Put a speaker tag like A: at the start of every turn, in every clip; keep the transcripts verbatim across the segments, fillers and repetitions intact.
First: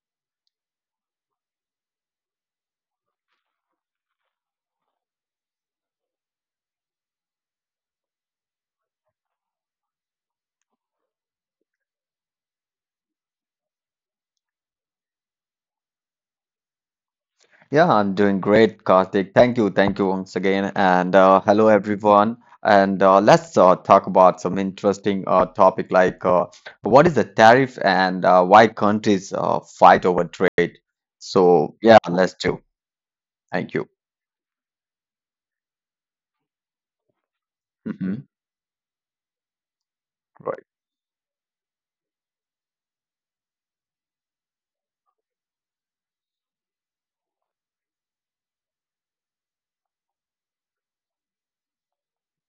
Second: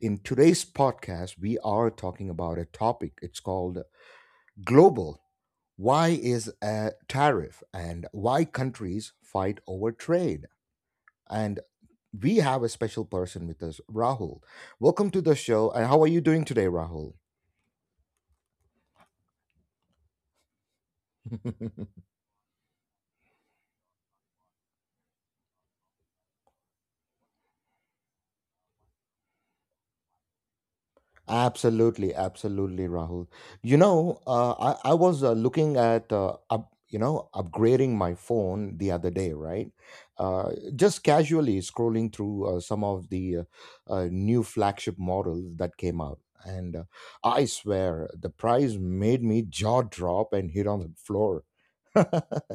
A: In today's podcast, we are talking about a topic. It's called global. Why is a tariff and why countries fight over trade? And we have a special person with us, Rahul. Welcome to the show. And how are you doing today, Rahul?
B: Yeah, I'm doing great, Karthik. Thank you, thank you once again, and uh, hello everyone. And uh, let's uh, talk about some interesting uh, topic like uh, what is the tariff and uh, why countries uh, fight over trade. So yeah,
A: Absolutely,
B: let's do.
A: absolutely, Rahul. You
B: Thank you.
A: know, uh, I, I was uh, looking at, uh, up, you know, upgrading my
B: Hmm.
A: phone the other day, right? Uh,
B: Right,
A: just casually scrolling through uh, some of the uh, uh, new flagship models that came out. And uh, I swear, the price made me jaw drop and hit on the floor.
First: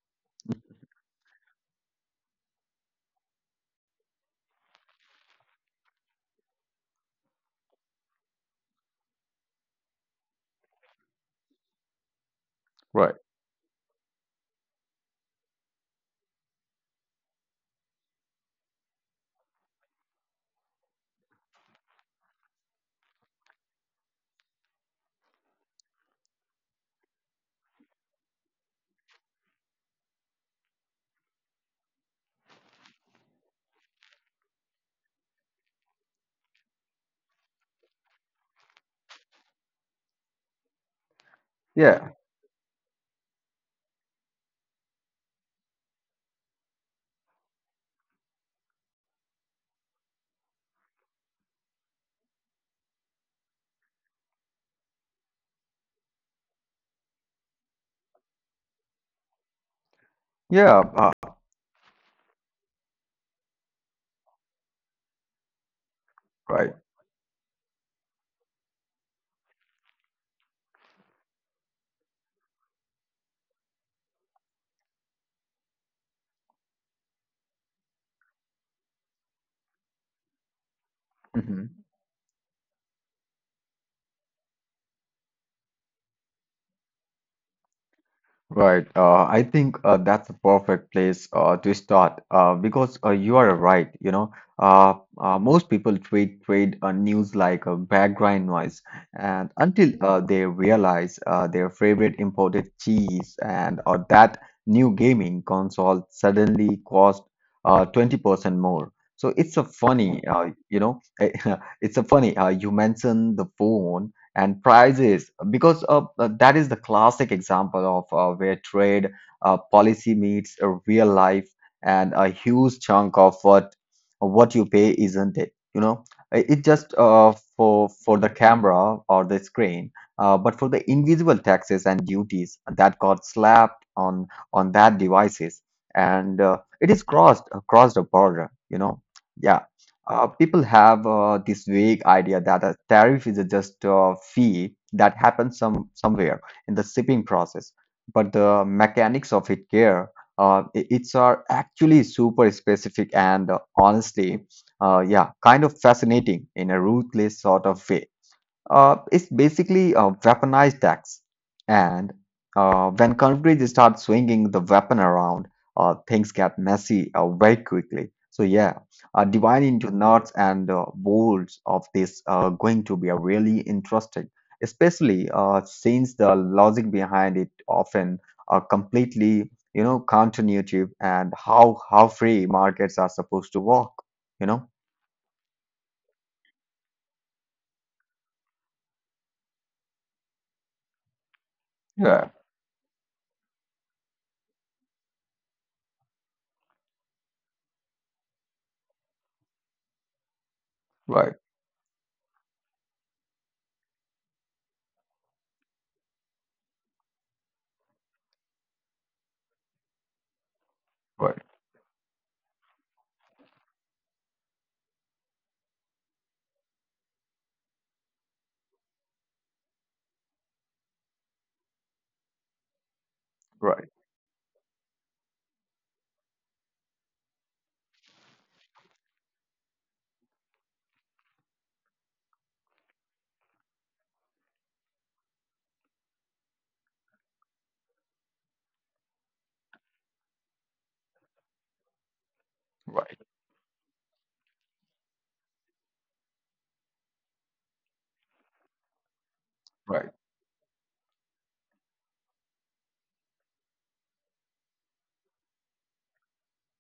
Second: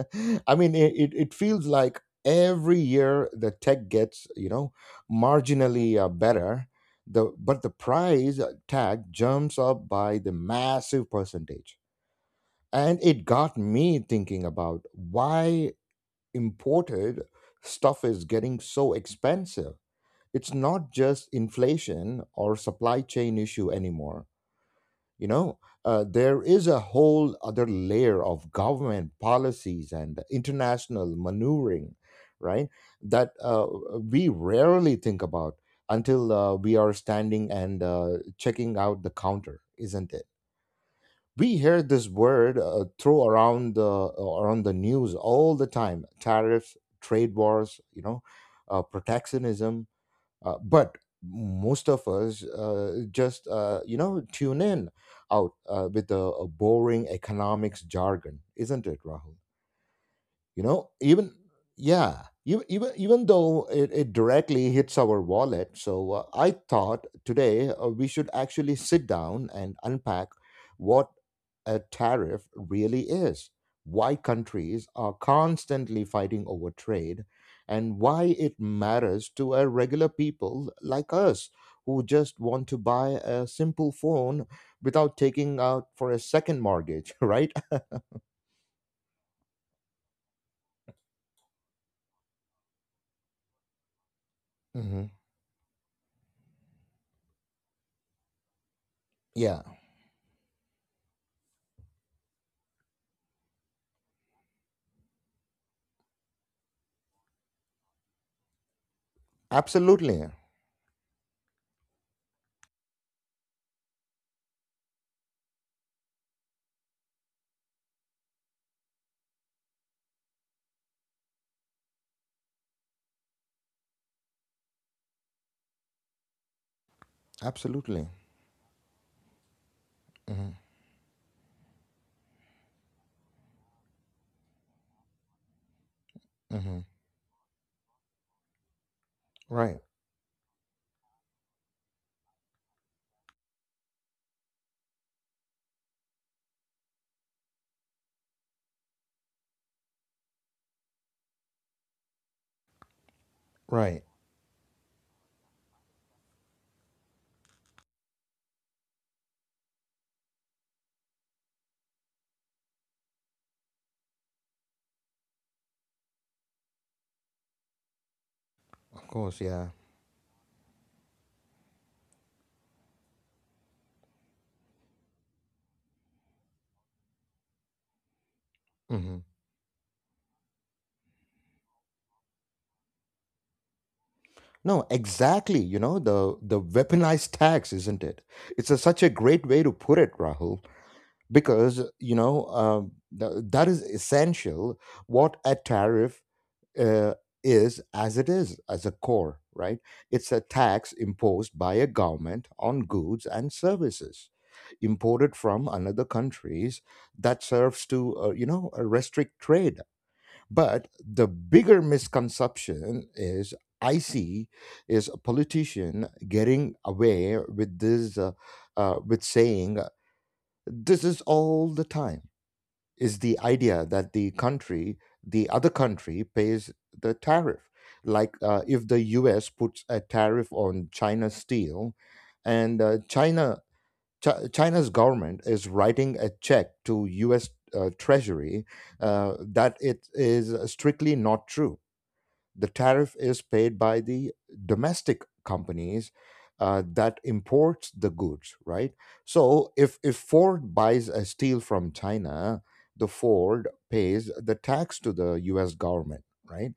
A: I mean, it, it, it feels like every year the tech gets, you know, marginally uh, better, the, but the price tag jumps up by the massive percentage. And
B: right.
A: it got me thinking about why imported stuff is getting so expensive. It's not just inflation or supply chain issue anymore, you know uh, there is a whole other layer of government policies and international maneuvering, right? That uh, we rarely think about until uh, we are standing and uh, checking out the counter, isn't it? We hear
B: Yeah,
A: this word uh, throw around the uh, around the news all the time, tariffs, trade wars, you know uh, protectionism. Uh, but most of us uh, just uh, you know tune in out uh, with the uh, boring economics jargon, isn't it, Rahul? You
B: yeah,
A: know,
B: uh,
A: even, yeah, even even, even though it, it directly hits our wallet. So uh, I
B: right.
A: thought today uh, we should actually sit down and unpack what a tariff really is, why countries are constantly fighting over trade, and why it matters to a regular people like us
B: Mm-hmm.
A: who just want to buy a simple phone without taking out for a second mortgage. Right.
B: Right. Uh, I think uh, that's a perfect place uh, to start uh, because uh, you are right. You know, uh,
A: Hmm.
B: uh, most people treat trade uh, news like a background noise, and
A: Yeah,
B: until uh, they realize uh, their favorite imported cheese and or that new gaming console suddenly cost uh, twenty percent more. So it's a funny,
A: absolutely.
B: uh, you know, it's a funny. Uh, you mentioned the phone and prices because uh, uh, that is the classic example of uh, where trade uh, policy meets a real life and a huge chunk of what what you pay, isn't it, you know. Uh, it just uh, for
A: Absolutely.
B: for the camera or the screen, uh,
A: Hmm.
B: but for the invisible taxes and duties that got slapped on on that devices, and uh,
A: Hmm.
B: it is crossed uh, crossed a border, you know. Yeah.
A: Right.
B: Uh, people have uh, this vague idea that a tariff is just a fee that happens some somewhere in the shipping process, but the mechanics of it here, uh, i- it's are actually super specific and uh,
A: Right.
B: honestly, uh, yeah, kind of fascinating in a ruthless sort of way. Uh, it's basically a weaponized axe, and uh, when countries start swinging the weapon around, uh, things get messy uh, very quickly. So yeah,
A: Of
B: uh,
A: course. Yeah.
B: dividing into nuts and uh, bolts of this are going to be uh, really interesting, especially uh, since the logic behind it often are
A: Hmm.
B: completely, you know, counterintuitive and how how free markets are supposed to work, you know?
A: No, exactly. You know, the the weaponized tax, isn't it? It's a, such a great way to put it, Rahul. Because you
B: Yeah,
A: know, um, th- that is essential what a tariff uh, is, as it is, as a core. Right. It's a tax
B: right,
A: imposed by a government on goods and services imported from another countries that serves to, uh, you know uh, restrict trade. But the
B: right,
A: bigger misconception is, I see, is a politician getting away with this, uh, uh, with saying uh, this is all the time. Is the idea
B: Right.
A: that the country, the other country, pays the tariff? Like uh, if the U S puts a tariff on China's steel, and uh, China, Chi China's government is writing a check to U S. Uh, Treasury, uh, that it is strictly not true. The
B: Right,
A: tariff is paid by the domestic companies uh, that imports the goods, right? So if
B: right,
A: if Ford buys a steel from China, the Ford pays the tax to the U S government, right?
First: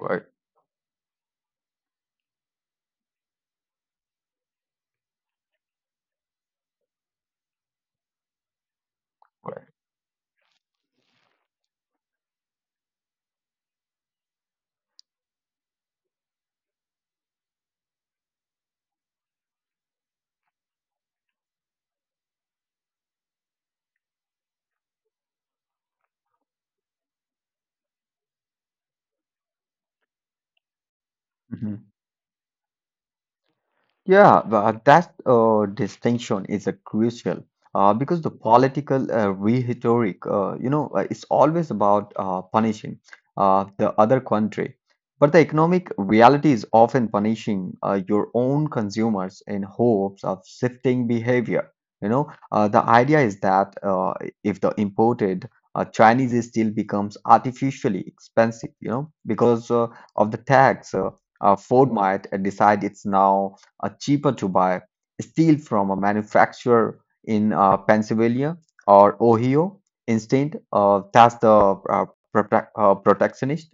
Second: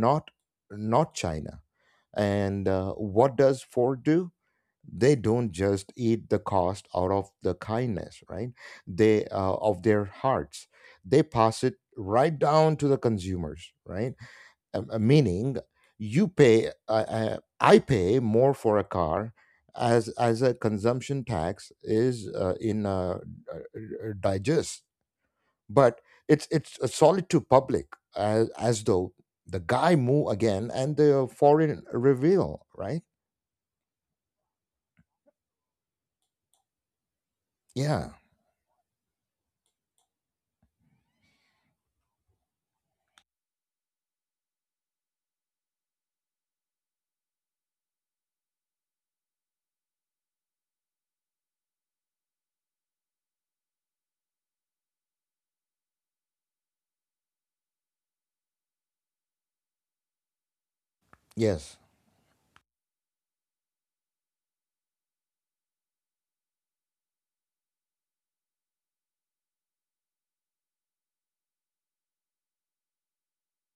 B: right,
A: not China. And uh, what does Ford do? They don't just eat the cost out of the kindness, right? They uh,
B: right.
A: of their hearts. They pass it right down to the consumers, right? Um, uh, meaning you pay, uh, uh, I pay more for a car, as as a consumption tax is, uh, in, uh, uh, uh, digest. But it's it's a solid to public, as, as though the guy move again and the foreign
B: Mhm.
A: reveal, right.
B: Yeah, but that uh, distinction is a crucial uh,
A: Yeah.
B: because the political uh, rhetoric, uh, you know, uh, it's always about uh, punishing uh, the other country, but the economic reality is often punishing uh, your own consumers in hopes of shifting behavior. You know, uh, the idea is that uh, if the imported uh, Chinese steel becomes artificially expensive, you know, because uh, of the tax, uh, uh,
A: Yes.
B: Ford might uh, decide it's now uh, cheaper to buy steel from a manufacturer in uh, Pennsylvania or Ohio. Instead, uh, that's the uh, protec- uh, protectionist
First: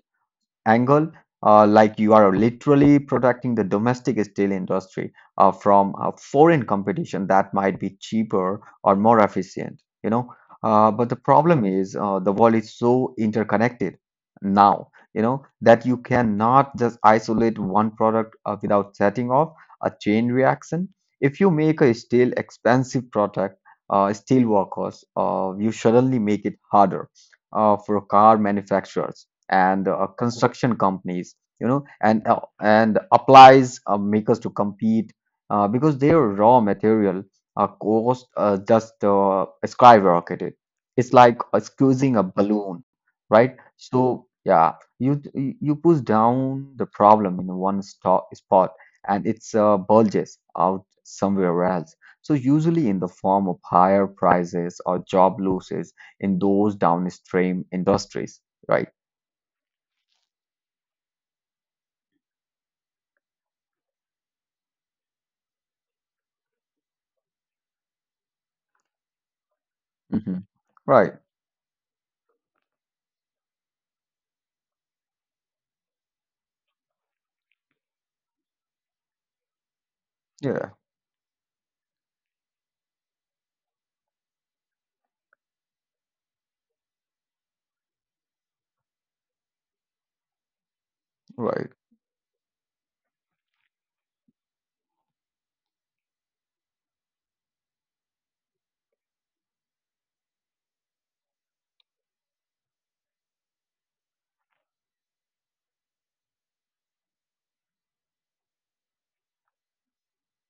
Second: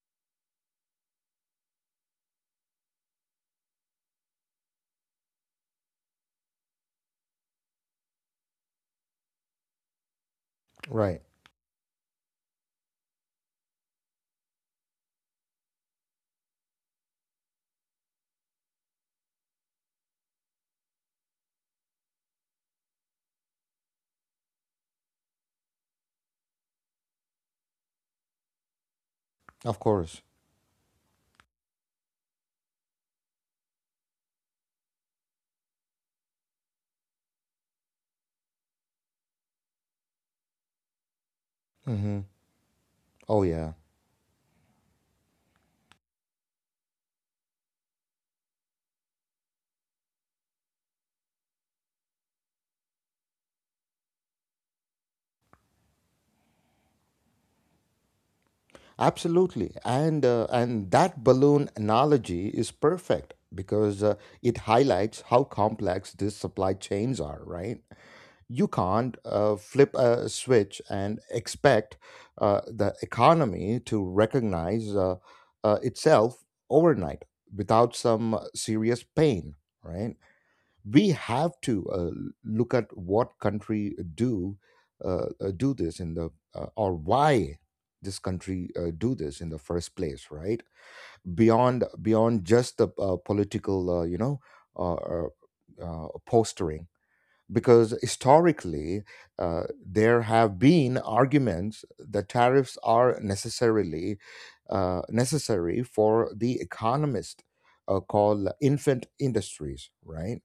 B: angle, uh, like you are literally protecting the domestic steel industry uh, from uh, foreign competition that might be cheaper or more efficient, you know. Uh, but the
A: Right.
B: problem is uh, the world is so interconnected now, you know, that you cannot just isolate one product uh, without setting off a chain reaction. If you make a steel expensive product, uh, steel workers, uh, you suddenly make it harder uh, for car manufacturers
A: Of
B: and uh,
A: course.
B: construction companies, you know, and uh, and applies uh, makers to compete uh, because their raw material uh, cost uh, just uh, skyrocketed. It's like uh, squeezing
A: Hmm.
B: a balloon,
A: Oh,
B: right?
A: yeah.
B: So yeah, you you push down the problem in one stop spot, and it's uh, bulges out somewhere else, so usually in the form of higher prices or job losses in those downstream industries, right?
A: Absolutely, and uh, and that balloon analogy is perfect because uh, it highlights how complex these supply chains are. Right, you can't uh, flip a
B: Hmm.
A: switch
B: Right.
A: and expect uh, the economy to recognize uh, uh, itself overnight without some serious pain. Right,
B: Yeah.
A: we have to uh, look at what country do, uh, uh, do this in the, uh, or why this country uh, do this in the first place, right?
B: Right.
A: Beyond beyond just the uh, political uh, you know uh, uh, uh, postering, because historically uh, there have been arguments that tariffs are necessarily, uh, necessary for the economist uh, called infant industries, right?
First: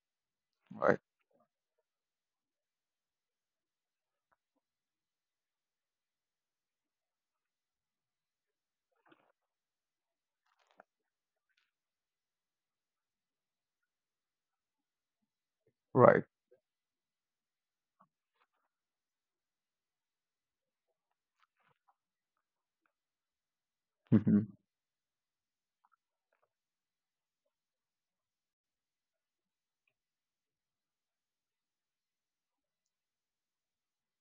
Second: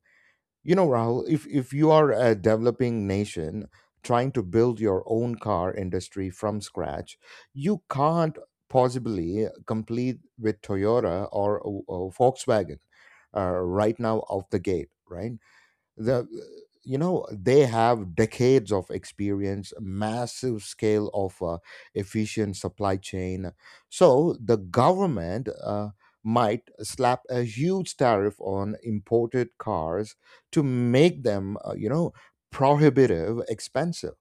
A: You know,
B: Right.
A: Rahul, if, if you are a developing nation trying to build your own car industry from scratch, you can't possibly complete with Toyota or uh, Volkswagen, uh, right now off the gate, right?
B: Right.
A: the You know, they have decades of experience, massive scale of uh, efficient supply chain. So
B: Hmm.
A: the government uh, might slap a huge tariff on imported cars to make them, uh, you know prohibitive expensive,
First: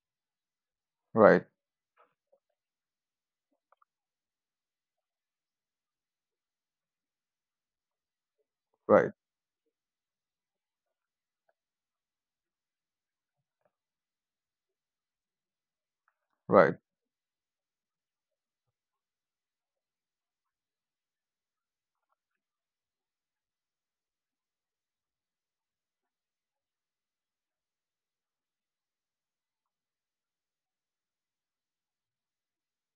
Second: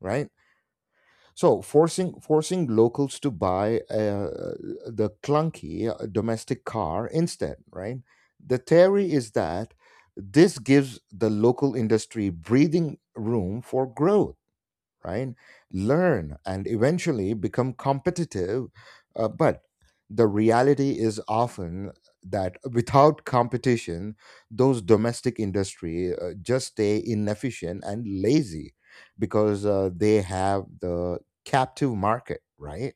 A: right?
B: Right.
A: So forcing forcing locals to buy uh, the clunky uh, domestic car instead, right? The
B: Right.
A: theory is that this gives the local industry breathing room for growth, right? Learn and
B: Right.
A: eventually become competitive. Uh, but the reality is often that without competition, those domestic industry uh, just stay inefficient and lazy because uh, they have the captive market, right?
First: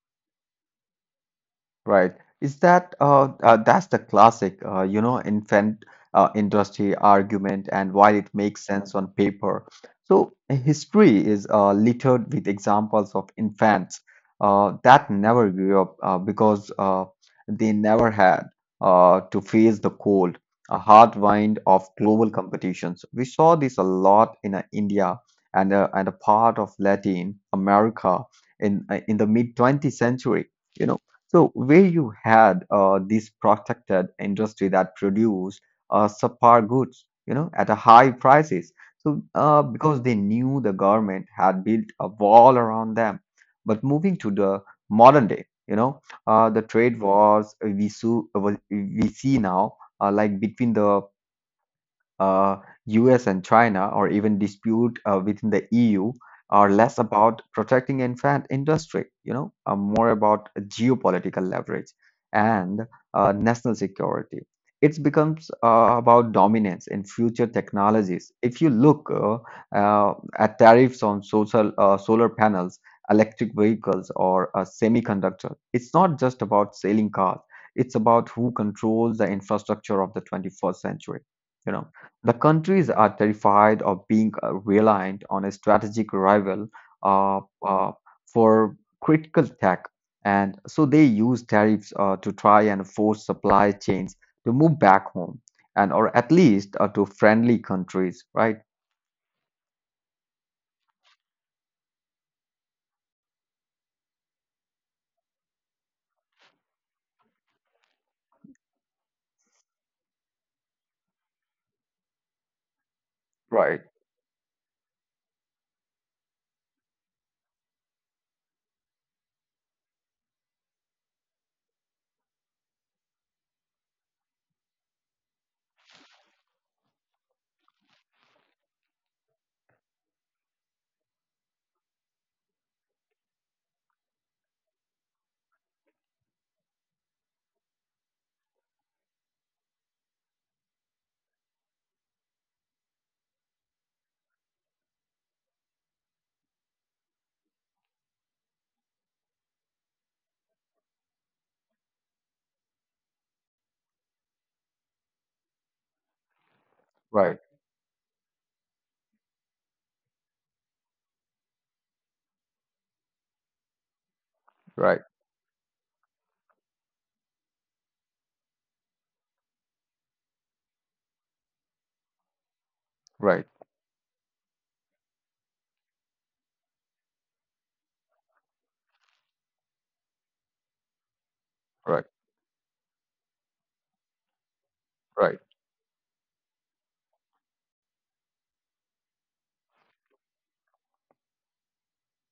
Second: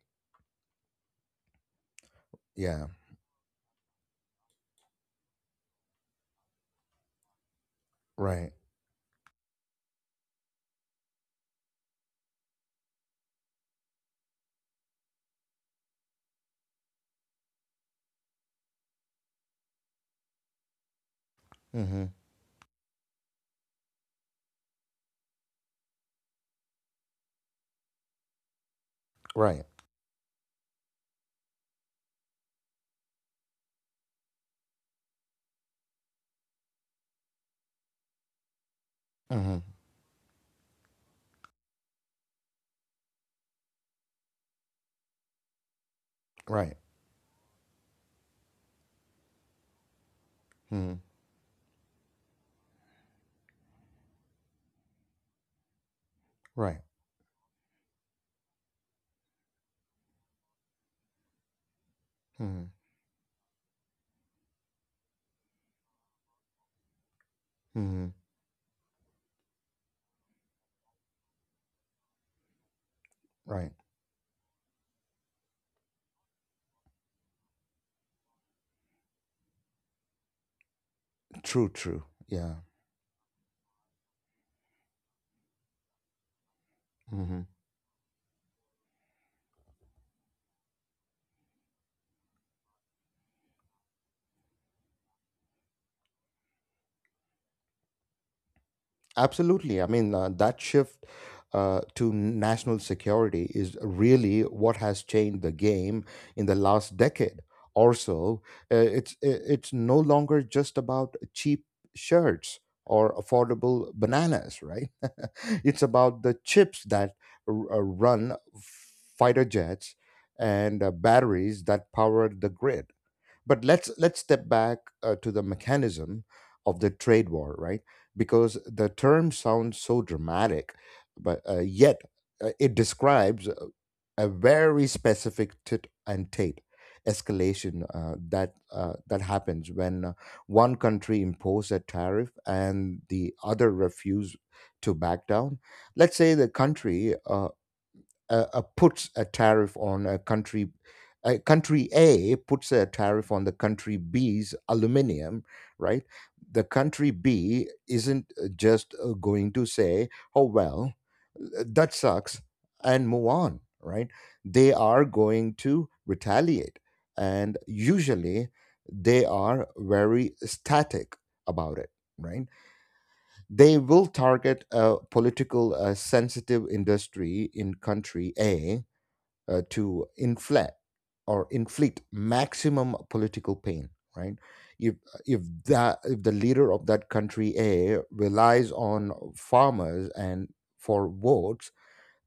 B: Right. Is
A: Yeah,
B: that uh, uh that's the classic uh, you know infant uh, industry argument, and while it
A: right.
B: makes sense on paper. So history is uh, littered with examples of infants uh, that never grew up uh, because uh, they never had uh, to face the cold, a hard wind of
A: Mm-hmm.
B: global competitions. We saw this a lot in uh, India and uh, and a part of Latin America in uh, in the mid
A: Right.
B: twentieth century. You know. So, where you had uh, this protected industry that produced uh, subpar goods, you know, at a high prices, so uh,
A: Mm-hmm.
B: because they knew the government had built a wall around them. But moving to the modern day, you know, uh, the
A: Right.
B: trade wars we, so, we see now, uh, like between
A: Mm-hmm.
B: the uh, U S and China, or even dispute uh, within the E U, are
A: Right.
B: less about protecting infant industry, you know, are more about geopolitical leverage
A: Mm-hmm.
B: and uh, national security. It becomes uh, about dominance in future
A: Mm-hmm.
B: technologies. If you look uh, uh, at tariffs on social uh, solar panels, electric
A: Right.
B: vehicles, or uh, semiconductors, it's not just about selling cars. It's about who controls the infrastructure of the twenty-first century.
A: True.
B: You know,
A: True.
B: the
A: Yeah.
B: countries are terrified of being uh, reliant on a strategic rival uh,
A: Mm-hmm.
B: uh, for critical tech, and so they use tariffs uh, to try and force supply chains to move back home, and or at least uh, to friendly countries. Right,
A: Absolutely. I mean, uh, that shift uh, to national security is really what has changed the game in the last decade or so. Uh, it's, i- it's no longer just about cheap shirts or
B: right,
A: affordable bananas, right? It's about the chips that r- uh, run fighter jets and uh, batteries that power the grid. But let's let's step back uh, to the mechanism of the trade war, right? Because the term sounds so dramatic, but uh, yet uh, it describes a a very specific tit and tat escalation, uh, that uh, that happens when uh, one country imposes a tariff and the other refuse to back down. Let's say the country uh, uh, uh, puts a tariff on a country, uh, country A puts a tariff on the country B's aluminium, right? The country
B: right,
A: B isn't uh, just uh, going to say, "Oh, well, uh, that sucks," and move on, right? They
B: right,
A: are going to retaliate, and usually they are very static about it, right?
B: right,
A: They will target a political uh, sensitive industry in country A uh, to inflate or
B: right,
A: inflict maximum political pain, right? if
B: right,
A: if that if the leader of that country A relies on farmers and for votes,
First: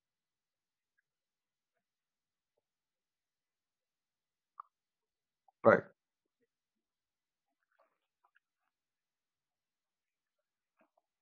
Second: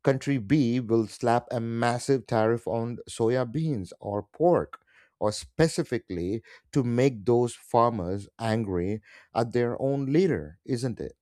A: country B will slap a massive tariff on soya beans or pork, or
B: right.
A: specifically to make those farmers angry at their own leader, isn't it?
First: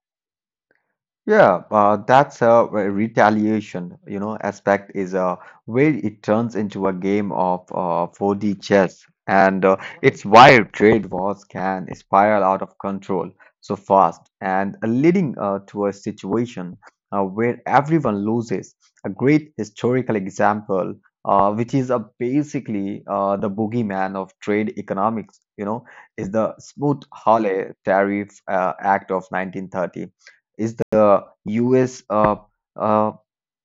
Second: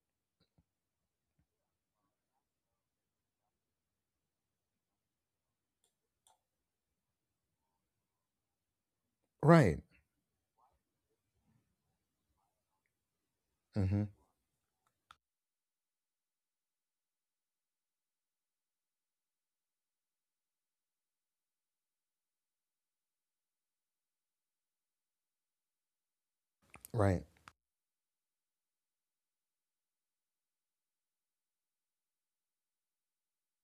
B: Yeah, uh, that's a re- retaliation, you know, aspect is uh, where it turns into a game of uh, four D chess, and uh,
A: Right.
B: it's why trade wars can spiral out of control so
A: Hmm.
B: fast and uh, leading uh, to a situation uh, where everyone loses. A great historical example, uh, which is uh, basically uh, the boogeyman of trade economics, you know, is the
A: Right.
B: Smoot-Hawley Tariff uh, Act of nineteen thirty. Is the U S uh, uh,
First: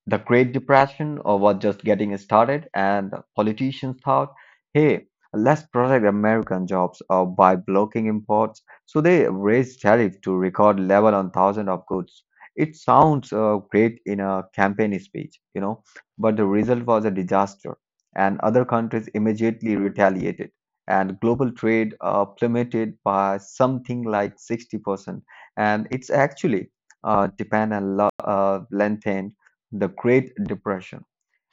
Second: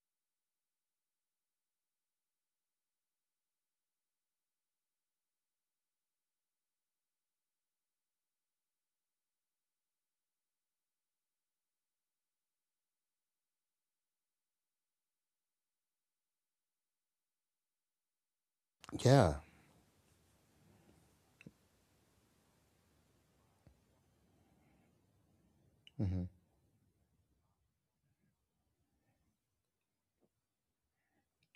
B: the Great Depression uh, was just getting started, and politicians thought, hey, let's protect American jobs uh, by blocking imports. So they raised tariffs to record level on thousands of goods. It sounds uh, great in a campaign speech, you know, but the result was a disaster, and other countries
A: Yeah.
B: immediately retaliated. And global trade uh, plummeted by something like sixty percent. And it's
A: Hmm.
B: actually uh, depend on lo- uh, lengthen the Great Depression.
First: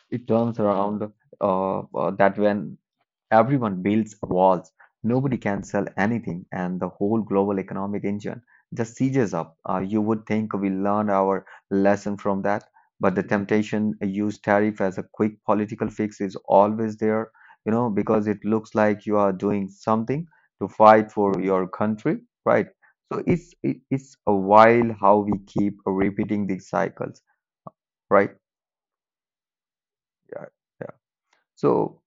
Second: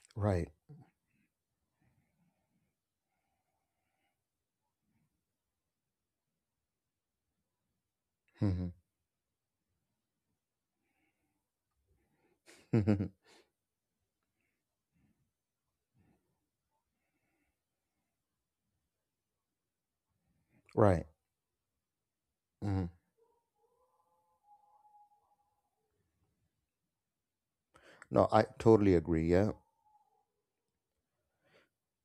B: It
A: Right.
B: turns around uh, uh, that when everyone builds walls, nobody can sell anything, and the whole global economic engine
A: Hmm.
B: just seizes up. Uh, you would think we learned our lesson from that, but the temptation to use tariff as a quick political fix is always there, you know, because it looks like you are doing something to
A: Right.
B: fight for your country, right?
A: Mm-hmm.
B: So it's it- it's a while how we keep repeating these cycles,
A: No,
B: right?
A: I totally agree. Yeah.
B: So.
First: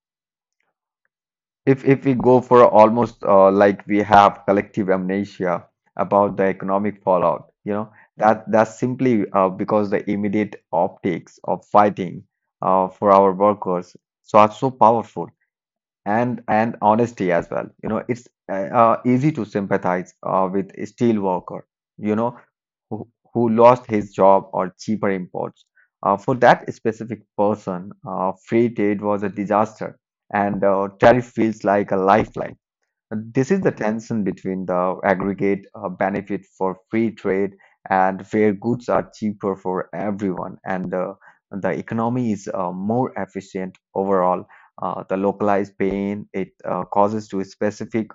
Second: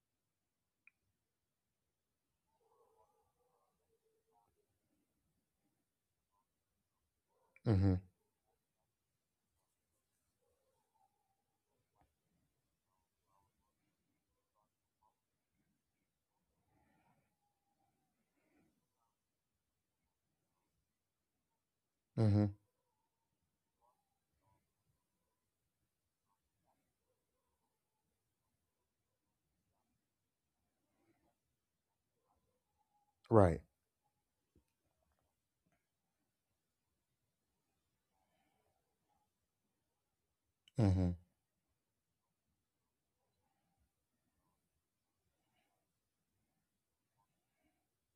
B: If if we go for almost uh, like we have collective amnesia about the economic fallout, you know,
A: Mm-hmm.
B: that that's simply uh, because the immediate optics of fighting uh, for our workers so are so powerful, and and honesty as well. You know, it's uh, uh, easy to sympathize uh, with a steel worker, you know,
A: Mm-hmm.
B: who, who lost his job or cheaper imports. Uh, for that specific person, uh, free trade was a disaster, and uh, tariff feels like a lifeline. This
A: Right.
B: is the tension between the aggregate uh, benefit for free trade and where goods are cheaper for everyone, and
A: Mm-hmm.
B: uh, the economy is uh, more efficient overall. Uh, the localized pain it uh, causes to specific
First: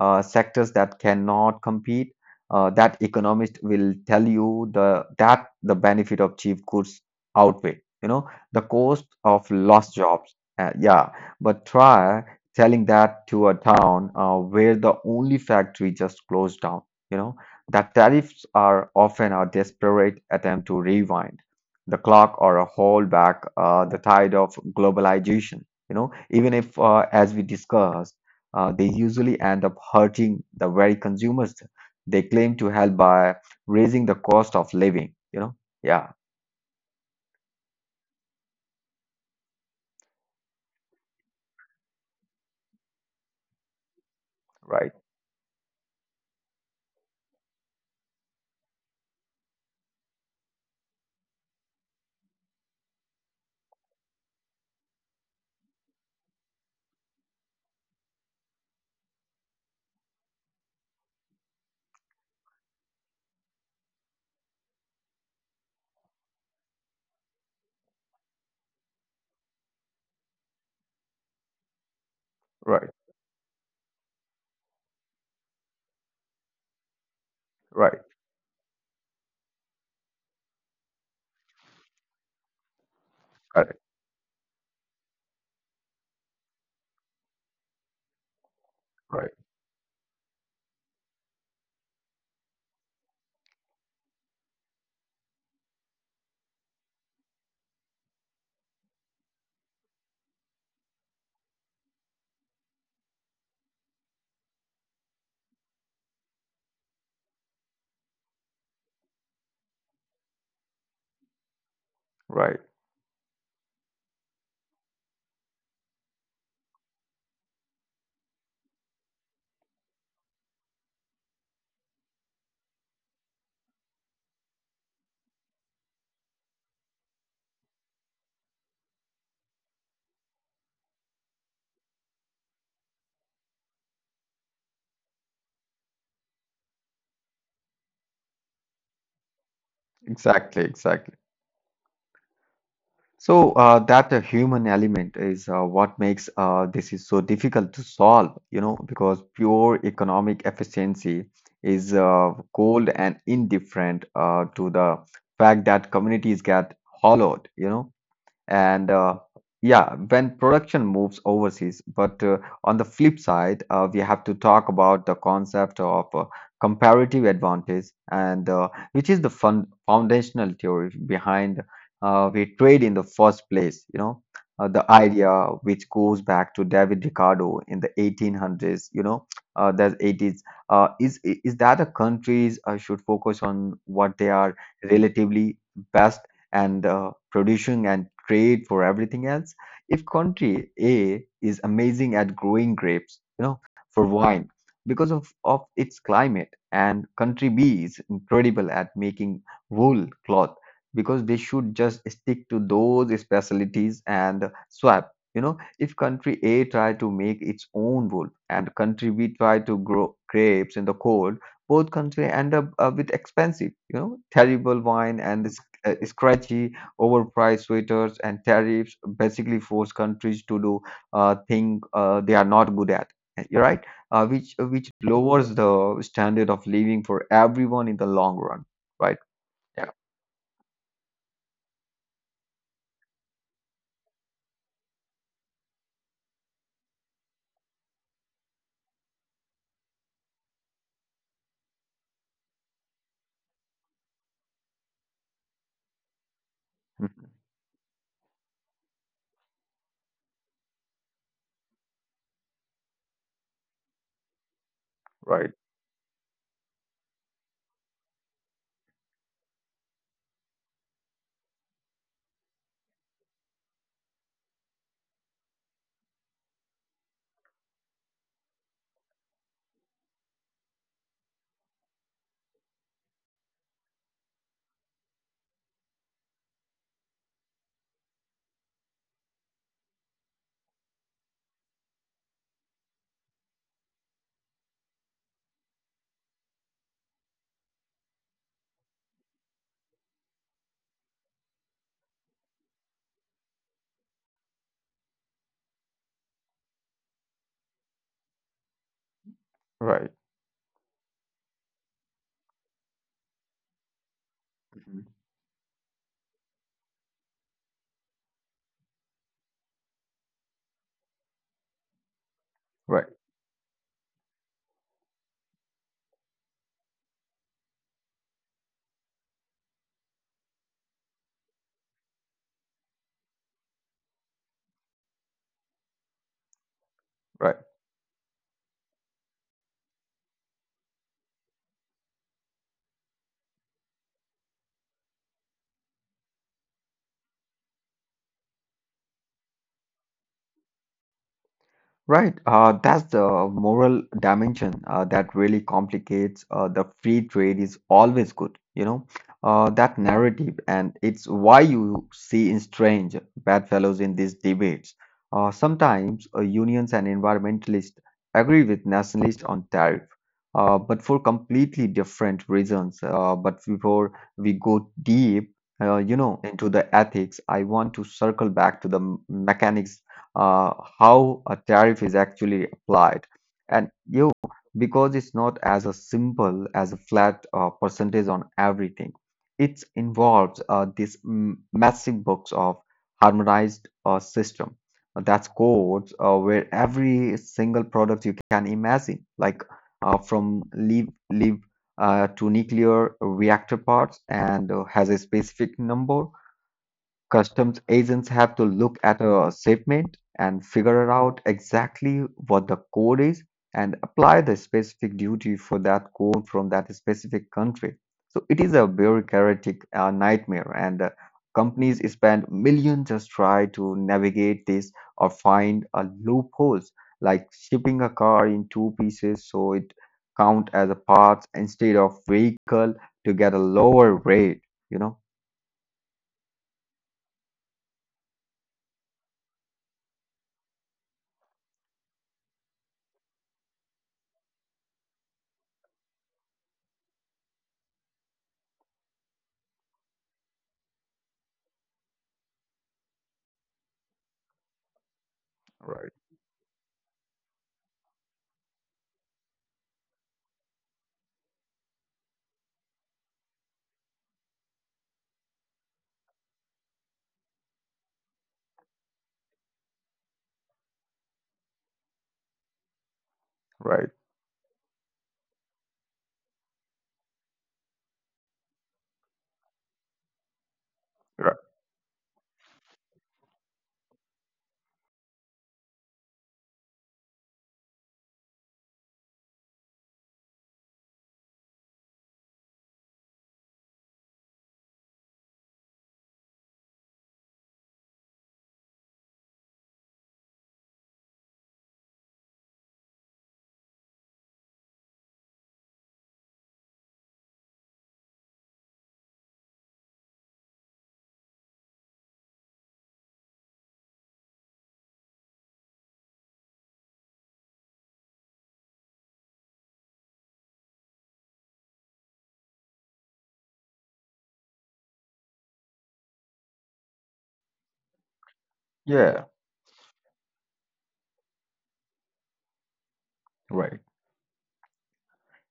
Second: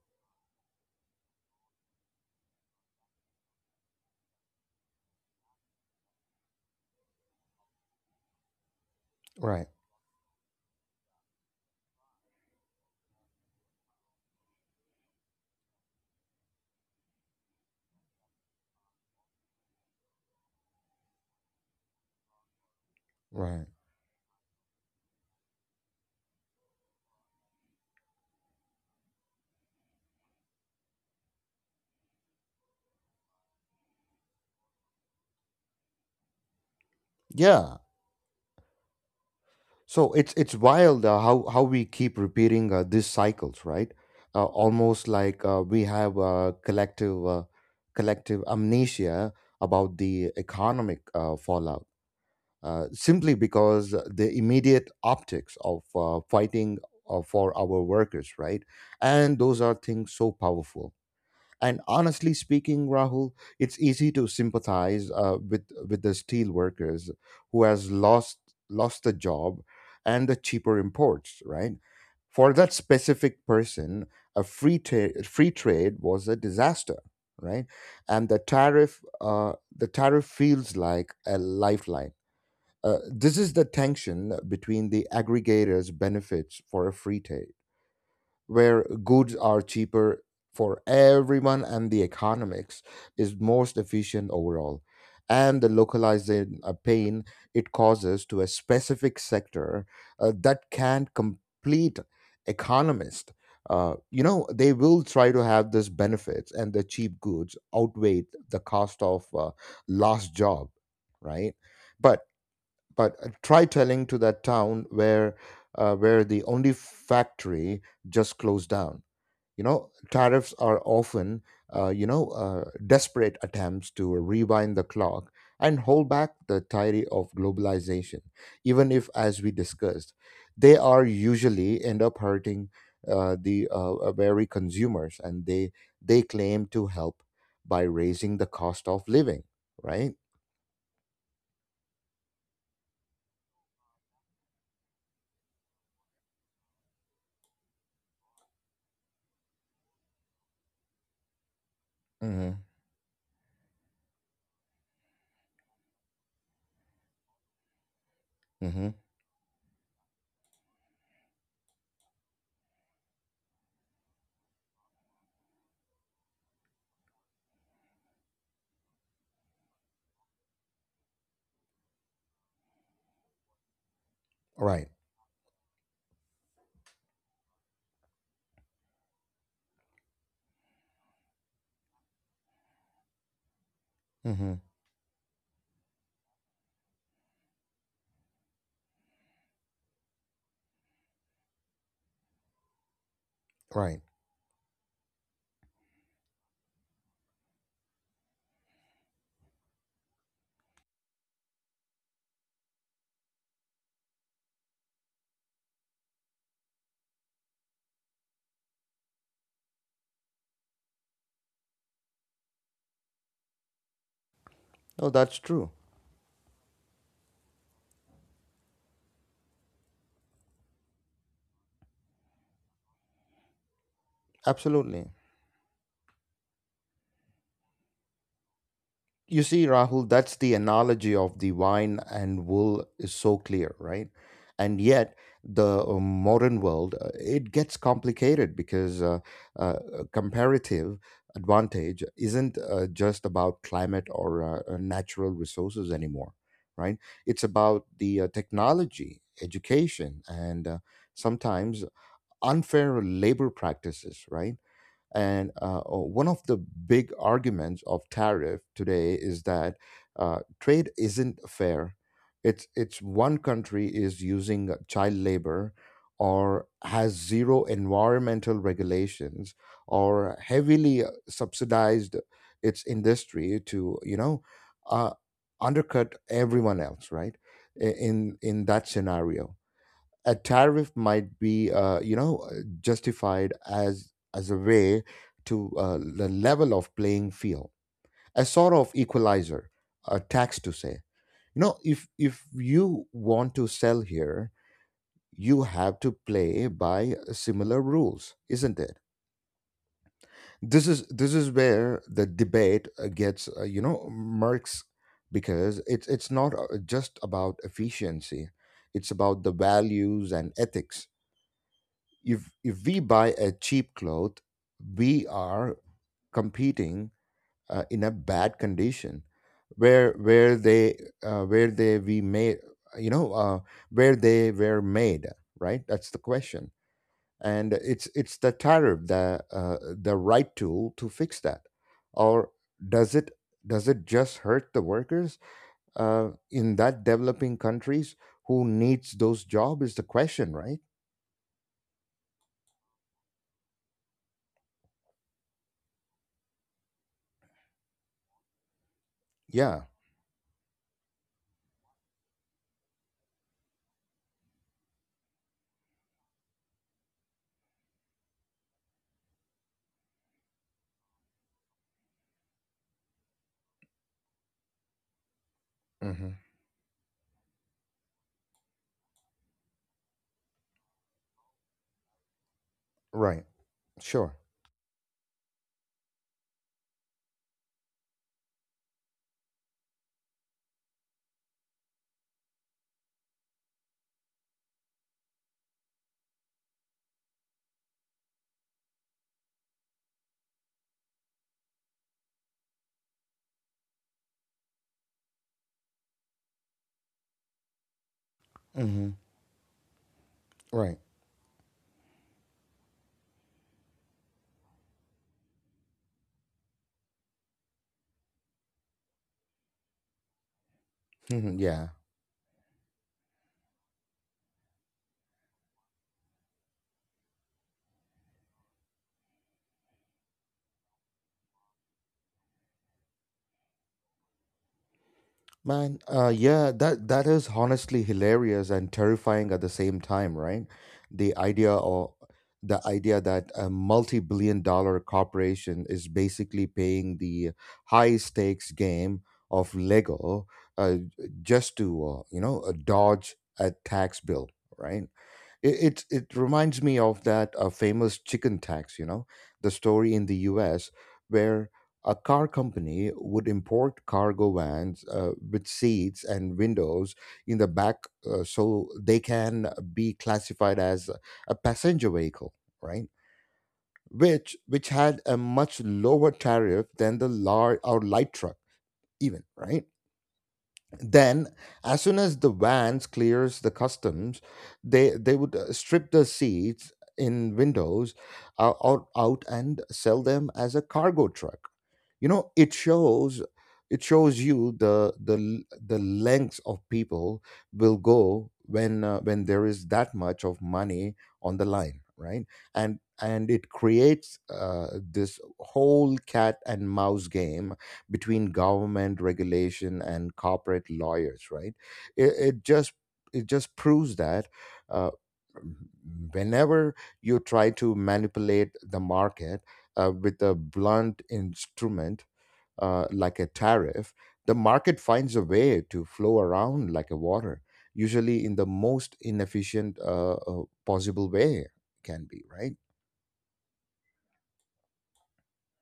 B: uh, sectors that cannot compete. Uh, that economist will tell you the that the benefit of cheap goods outweigh, you know, the cost of
A: Right.
B: lost jobs. Uh, yeah, but try telling that to a town uh, where the only factory just closed down. You know, that tariffs are often a desperate attempt to rewind the clock or a hold back
A: Right.
B: uh, the tide of globalization. You know, even if, uh, as we discussed uh, they usually end up hurting the very consumers they claim to help by raising the cost of living, you know? Yeah,
A: Yeah. So it's it's wild, uh, how how we keep repeating uh, these cycles, right? Uh,
B: right,
A: almost like uh, we have a collective uh, collective amnesia about the economic uh, fallout, uh, simply because the immediate optics of uh, fighting uh, for our workers, right? And those are things so powerful. And honestly speaking, Rahul, it's easy to sympathize uh, with with the steel workers who has lost lost the job and the cheaper imports, right? For that
B: right,
A: specific person, a free ta- free trade was a disaster, right?
B: right,
A: And the tariff uh, the tariff feels like a lifeline. Uh, this is the
B: correct,
A: tension between the aggregators' benefits for a free trade, where
B: right,
A: goods are cheaper for everyone, and the economics is most efficient overall. And the localizing uh, pain it causes to a specific sector uh, that can't complete economist. Uh, you know, they will try to have this benefits and the cheap goods outweigh the cost of uh, lost job, right? But
B: right.
A: but uh, try telling to that town where, uh, where the only factory just closed down. You know, tariffs are often, uh, you know uh, desperate attempts to rewind the clock and hold back the tide of globalization. Even if, as we discussed, they are usually end up hurting uh, the uh, uh, very consumers, and they they claim to help by raising the cost of living, right.
B: Exactly, exactly. So uh, that uh, human element is uh, what makes uh, this is so difficult to solve, you know, because pure economic efficiency is uh,
A: Mm-hmm.
B: cold and indifferent uh, to the fact that communities get hollowed, you know,
A: Mm-hmm.
B: and uh, yeah, when production moves overseas. But uh, on the flip side uh, we have to talk about the concept of uh, comparative advantage, and uh, which is the fun- foundational theory behind uh, we trade in the first place, you know. Uh,
A: Right.
B: the idea, which goes back to David Ricardo in the eighteen hundreds, you know, uh, the eighties, uh, is is that the countries uh, should focus on what they
A: Mm-hmm.
B: are relatively best and uh, producing and trade for everything else. If country A is amazing at growing grapes, you know,
A: Right.
B: for wine because of, of its climate, and country B is incredible at making wool cloth, because they should just stick to those specialties and swap. You know, if country A try to make its own wool and country B try to grow grapes in the cold, both country end up uh, with expensive, you know, terrible
A: No,
B: wine
A: that's
B: and
A: true.
B: uh, scratchy, overpriced sweaters, and tariffs basically force countries to do uh, things uh, they are not good at. eh, You're right, uh, which which
A: Absolutely.
B: lowers the standard of living for everyone in the long run. Right?
A: You see,
B: Yeah.
A: Rahul, that's the analogy of the wine and wool is so clear, right? And yet, the uh, modern world uh, it gets complicated because uh, uh, comparative advantage isn't uh, just about climate or uh, uh, natural resources anymore, right?
B: Mhm.
A: It's about the uh, technology, education, and uh, sometimes unfair labor practices, right? And
B: Right.
A: uh, one of the big arguments of tariff today is that uh, trade isn't fair. It's it's one country is using child labor, or has zero environmental regulations, or heavily uh, subsidized its industry to, you know uh, undercut everyone else, right? I- In in that scenario, a tariff might be, uh, you know uh, justified as as a way to, uh, the level of playing field, a sort of equalizer, a tax to say, you know, if if you want to sell here, you have to play by similar rules, isn't it?
B: Right.
A: This is this is where the debate uh, gets, uh, you know murks,
B: Mhm.
A: because it's it's not, uh, just about efficiency. It's about the values and ethics. If if we
B: Right.
A: buy a cheap cloth, we are competing uh, in a bad condition where where they uh, where they we made you know uh, where they were made, right? That's the question.
B: Right.
A: And it's it's the tariff, the uh, the right tool to fix that, or does it does it just hurt the workers uh, in that developing countries who needs those job, is the question, right?
B: Right, uh, that's the moral dimension uh, that really complicates uh, the free trade is always good, you know,
A: Yeah.
B: uh, that narrative, and it's why you see in strange bad fellows in these debates. Uh, sometimes uh, unions and environmentalists agree with nationalists on tariff, uh, but for completely different reasons. Uh, but before we go deep, uh,
A: hmm
B: you know, into the ethics, I want to circle back to the m- mechanics uh, how a tariff is actually applied.
A: right.
B: And
A: Sure.
B: you, because it's not as a simple as a flat uh, percentage on everything, it involves uh, this m- massive box of harmonized uh, system. That's codes uh, where every single product you can imagine, like uh, from leaf leaf uh, to nuclear reactor parts, and uh, has a specific number. Customs agents have to look
A: Mm-hmm.
B: at a shipment and
A: Right.
B: figure out exactly what the code is and apply the specific duty for that code from that specific country. So it is a bureaucratic uh, nightmare, and uh,
A: hmm Yeah.
B: companies spend millions just try to navigate this or find a loopholes, like shipping a car in two pieces so it count as a parts instead of vehicle to get a lower rate. You know?
A: Man, uh, yeah, that that is honestly hilarious and terrifying at the same time, right? The idea, or the idea that a multi-billion dollar corporation is basically paying the high stakes game of Lego, uh, just to, uh, you know uh, dodge a tax bill, right? It, it
B: Right,
A: it reminds me of that uh, famous chicken tax, you know, the story in the U S, where a car company would import cargo vans uh, with seats and windows in the back, uh, so they can be classified as a passenger vehicle, right?
B: right,
A: Which which had a much lower tariff than the large or light truck, even, right? Then
B: Right.
A: as soon as the vans clears the customs, they they would uh, strip the seats in windows uh, out, out and sell them as a cargo truck. You know, it shows, it shows you the, the l- the lengths of people will go when, uh, when there is that much of money on the line, right? And and it creates, uh, this whole cat and mouse game between government regulation and corporate lawyers, right? It, it just it just proves that, uh, whenever you try to manipulate the market uh, with a blunt instrument uh, like a tariff, the market finds a way to flow around like a water, usually in the most
B: Yeah,
A: inefficient uh, uh, possible way can be, right?
B: right.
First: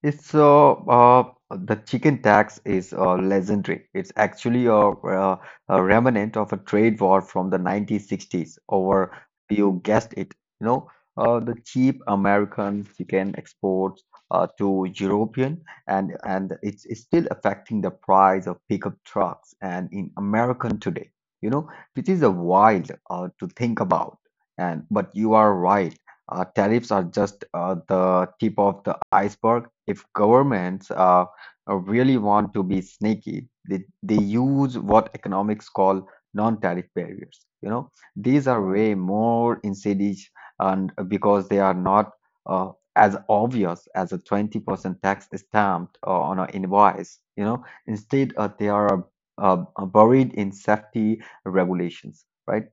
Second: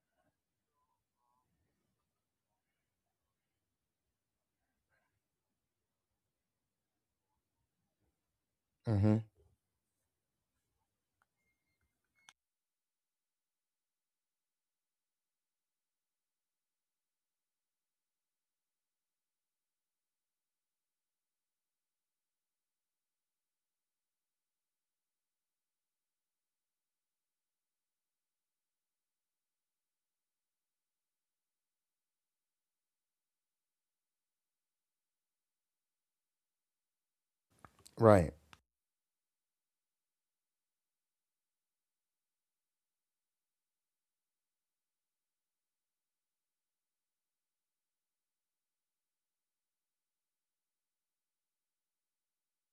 B: It's uh, uh the chicken tax is uh, legendary. It's actually a, uh, a remnant of a trade war from the nineteen sixties over,
A: hmm
B: you guessed it, you know, uh, the cheap American chicken exports uh, to European, and and it's, it's still affecting the price of pickup trucks and in American today, you know, which is a wild uh, to think about. And but you are right. Uh, tariffs are just uh, the tip of the iceberg. If governments uh, uh, really want to be sneaky, they, they use what economics call non-tariff barriers. You know,
A: Right.
B: these are way more insidious and because they are not uh, as obvious as a twenty percent tax stamped uh, on an invoice. You know, instead uh, they are uh, uh, buried in safety regulations, right?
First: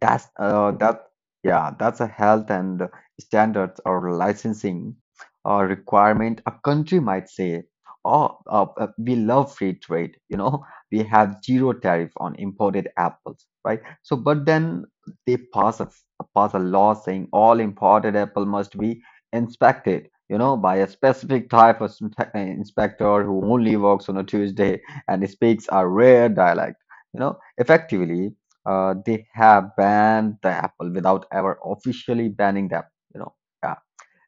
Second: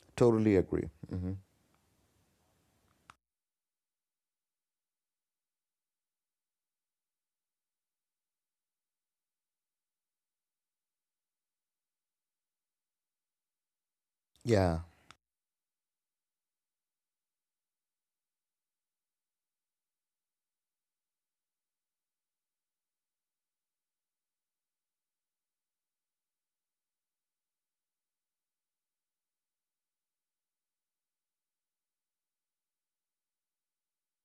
B: That's
A: Totally
B: uh,
A: agree.
B: that
A: hmm
B: yeah, that's a health and standards or licensing or requirement. A country might say, "Oh, uh, uh, we love free trade. You know, we have zero tariff on imported apples, right?" So, but
A: Yeah.
B: then they pass a pass a law saying all imported apple must be inspected. You know, by a specific type of inspe- inspector who only works on a Tuesday and speaks a rare dialect. You know, effectively uh, they have banned the Apple without ever officially banning them. You know, yeah,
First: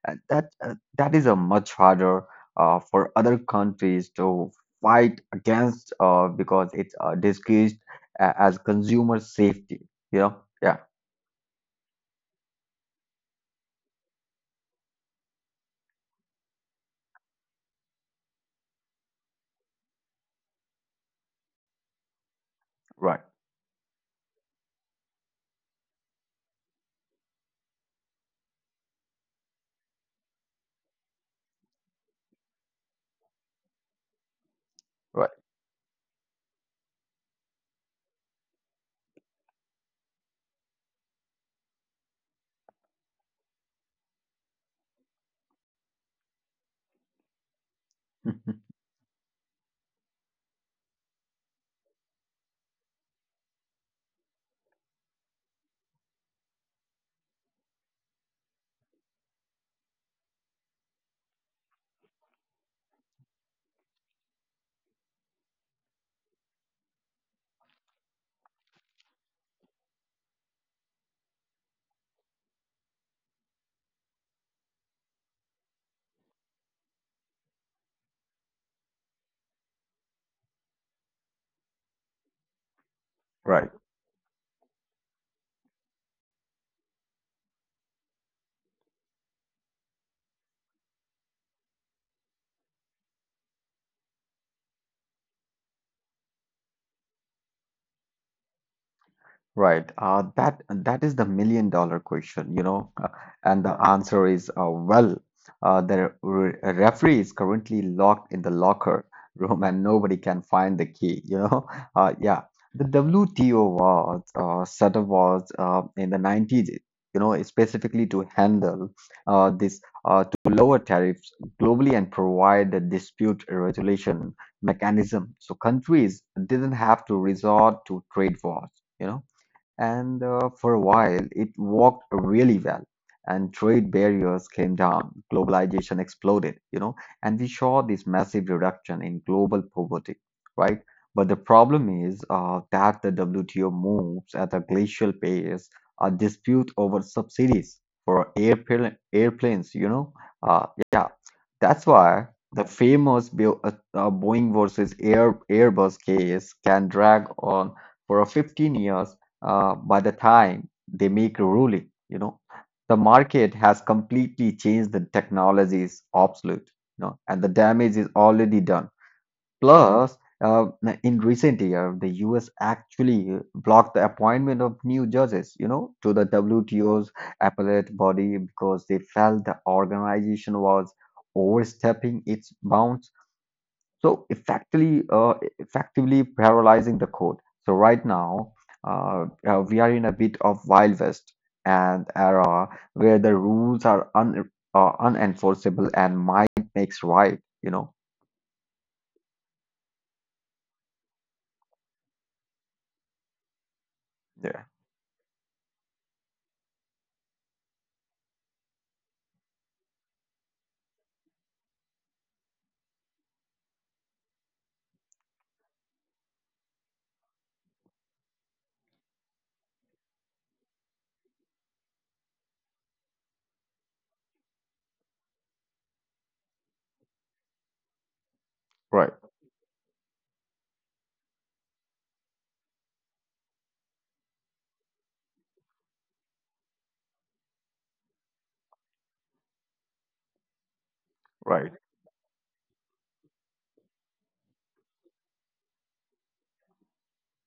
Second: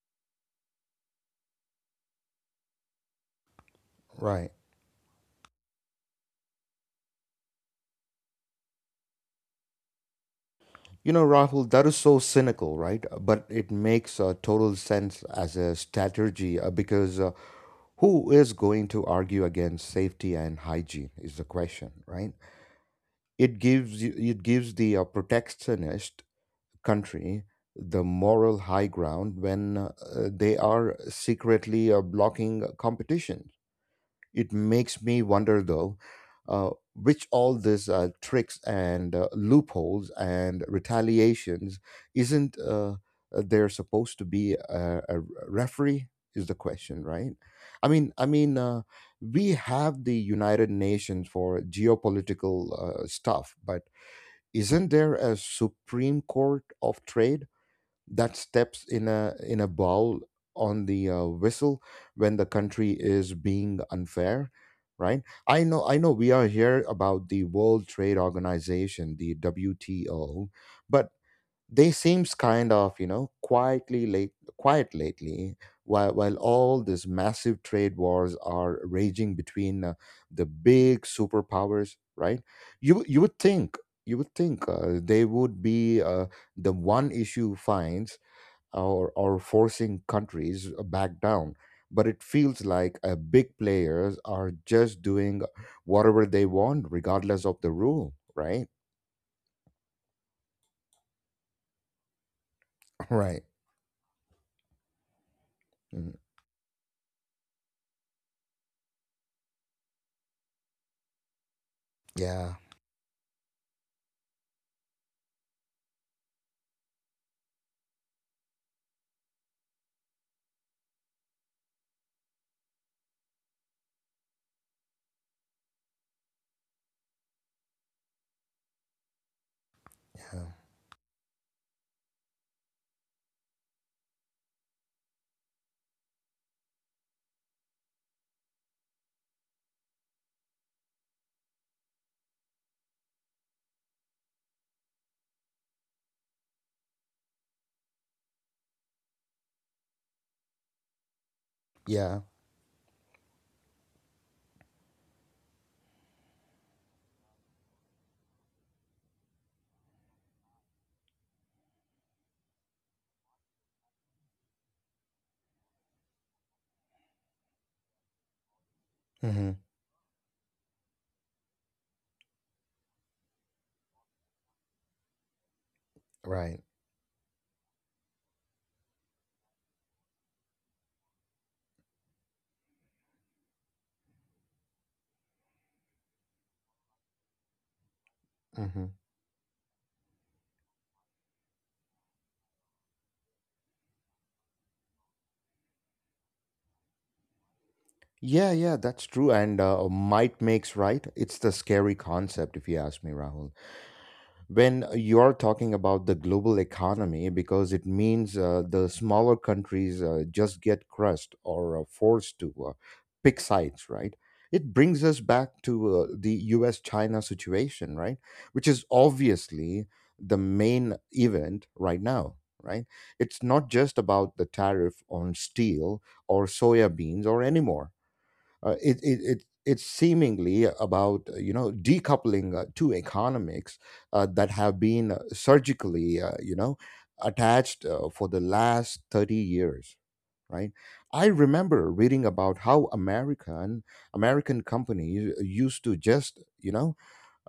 B: and that uh, that is a much harder uh, for other countries
A: Right.
B: to fight against uh, because it's uh, disguised a- as consumer safety. You know, yeah,
A: You know, Rahul, that is so cynical, right? But it makes uh, total sense as a strategy uh, because, uh, who is going to argue against safety and hygiene, is the question, right?
B: right,
A: it gives it gives the uh, protectionist country the moral high ground when, uh, they are secretly uh, blocking competition. It makes me
B: right,
A: wonder though, uh, which all these uh, tricks and uh, loopholes and retaliations, isn't uh, there supposed to be a, a referee? Is the question, right? I mean, I mean, uh, we have the United Nations for geopolitical uh, stuff, but isn't there a Supreme Court of Trade that steps in a in a bowl on the uh, whistle when the country is being unfair? Right? I know I know we are here about the World Trade Organization, the W T O, but they seems kind of, you know, quietly late quiet lately, while while all these massive trade wars are raging between, uh, the big superpowers, right? You would- you would
B: right.
A: think, you would think uh, they would be, uh, the one issue fines, or or forcing countries back down, but it feels like, uh, big players are just doing whatever they want regardless of the rule, right?
B: Right. Uh, that that is the million dollar question, you know, uh,
A: Right.
B: and the answer is uh, well, uh,
A: Mhm.
B: the re referee is currently locked in the locker room and nobody can find the key, you know. Uh, yeah,
A: Yeah.
B: the W T O was uh, set up was uh, in the nineties, you know, specifically to handle uh, this uh, to lower tariffs globally and provide a dispute resolution mechanism, so countries didn't have to resort to trade wars. You know, and uh, for a while, it worked really well, and trade barriers came down. Globalization exploded, you know, and we saw this massive reduction in global poverty, right? But the problem is uh, that the W T O moves at a glacial pace, a dispute over subsidies for airplane, airplanes, you know. Uh, yeah, that's
A: Yeah.
B: why the famous Bo- uh, uh, Boeing versus Air, Airbus case can drag on for a fifteen years uh, by the time they make a ruling, you know, the market has completely changed. The technology is obsolete, you know, and the damage is already done.
A: Mhm.
B: Plus, uh, in recent year, the U S actually blocked the appointment of new judges, you know, to the
A: Right.
B: W T O's appellate body because they felt the organization was overstepping its bounds so effectively, uh, effectively parallelizing the code. So right now,
A: hmm
B: uh, uh, we are in a bit of Wild West and era where the rules are un uh, unenforceable and might makes right. You know.
A: Yeah, yeah, that's true. And, uh, might makes right. It's the scary concept, if you ask me, Rahul.
B: Yeah.
A: When you're talking about the global economy, because it means, uh, the smaller countries uh, just get crushed or uh, forced to, uh, pick sides, right? It brings us back to, uh, the us china situation, right? Which is obviously the main event right now, right? It's not just about the tariff on steel, or soya beans or anymore. uh, it,
B: Right.
A: it, it, it's seemingly about, uh, you know, decoupling uh, two economics uh, that have been uh, surgically, uh, you know, attached, uh, for the last thirty years, right? i
B: Right.
A: remember reading about how american american companies uh, used to just, you know,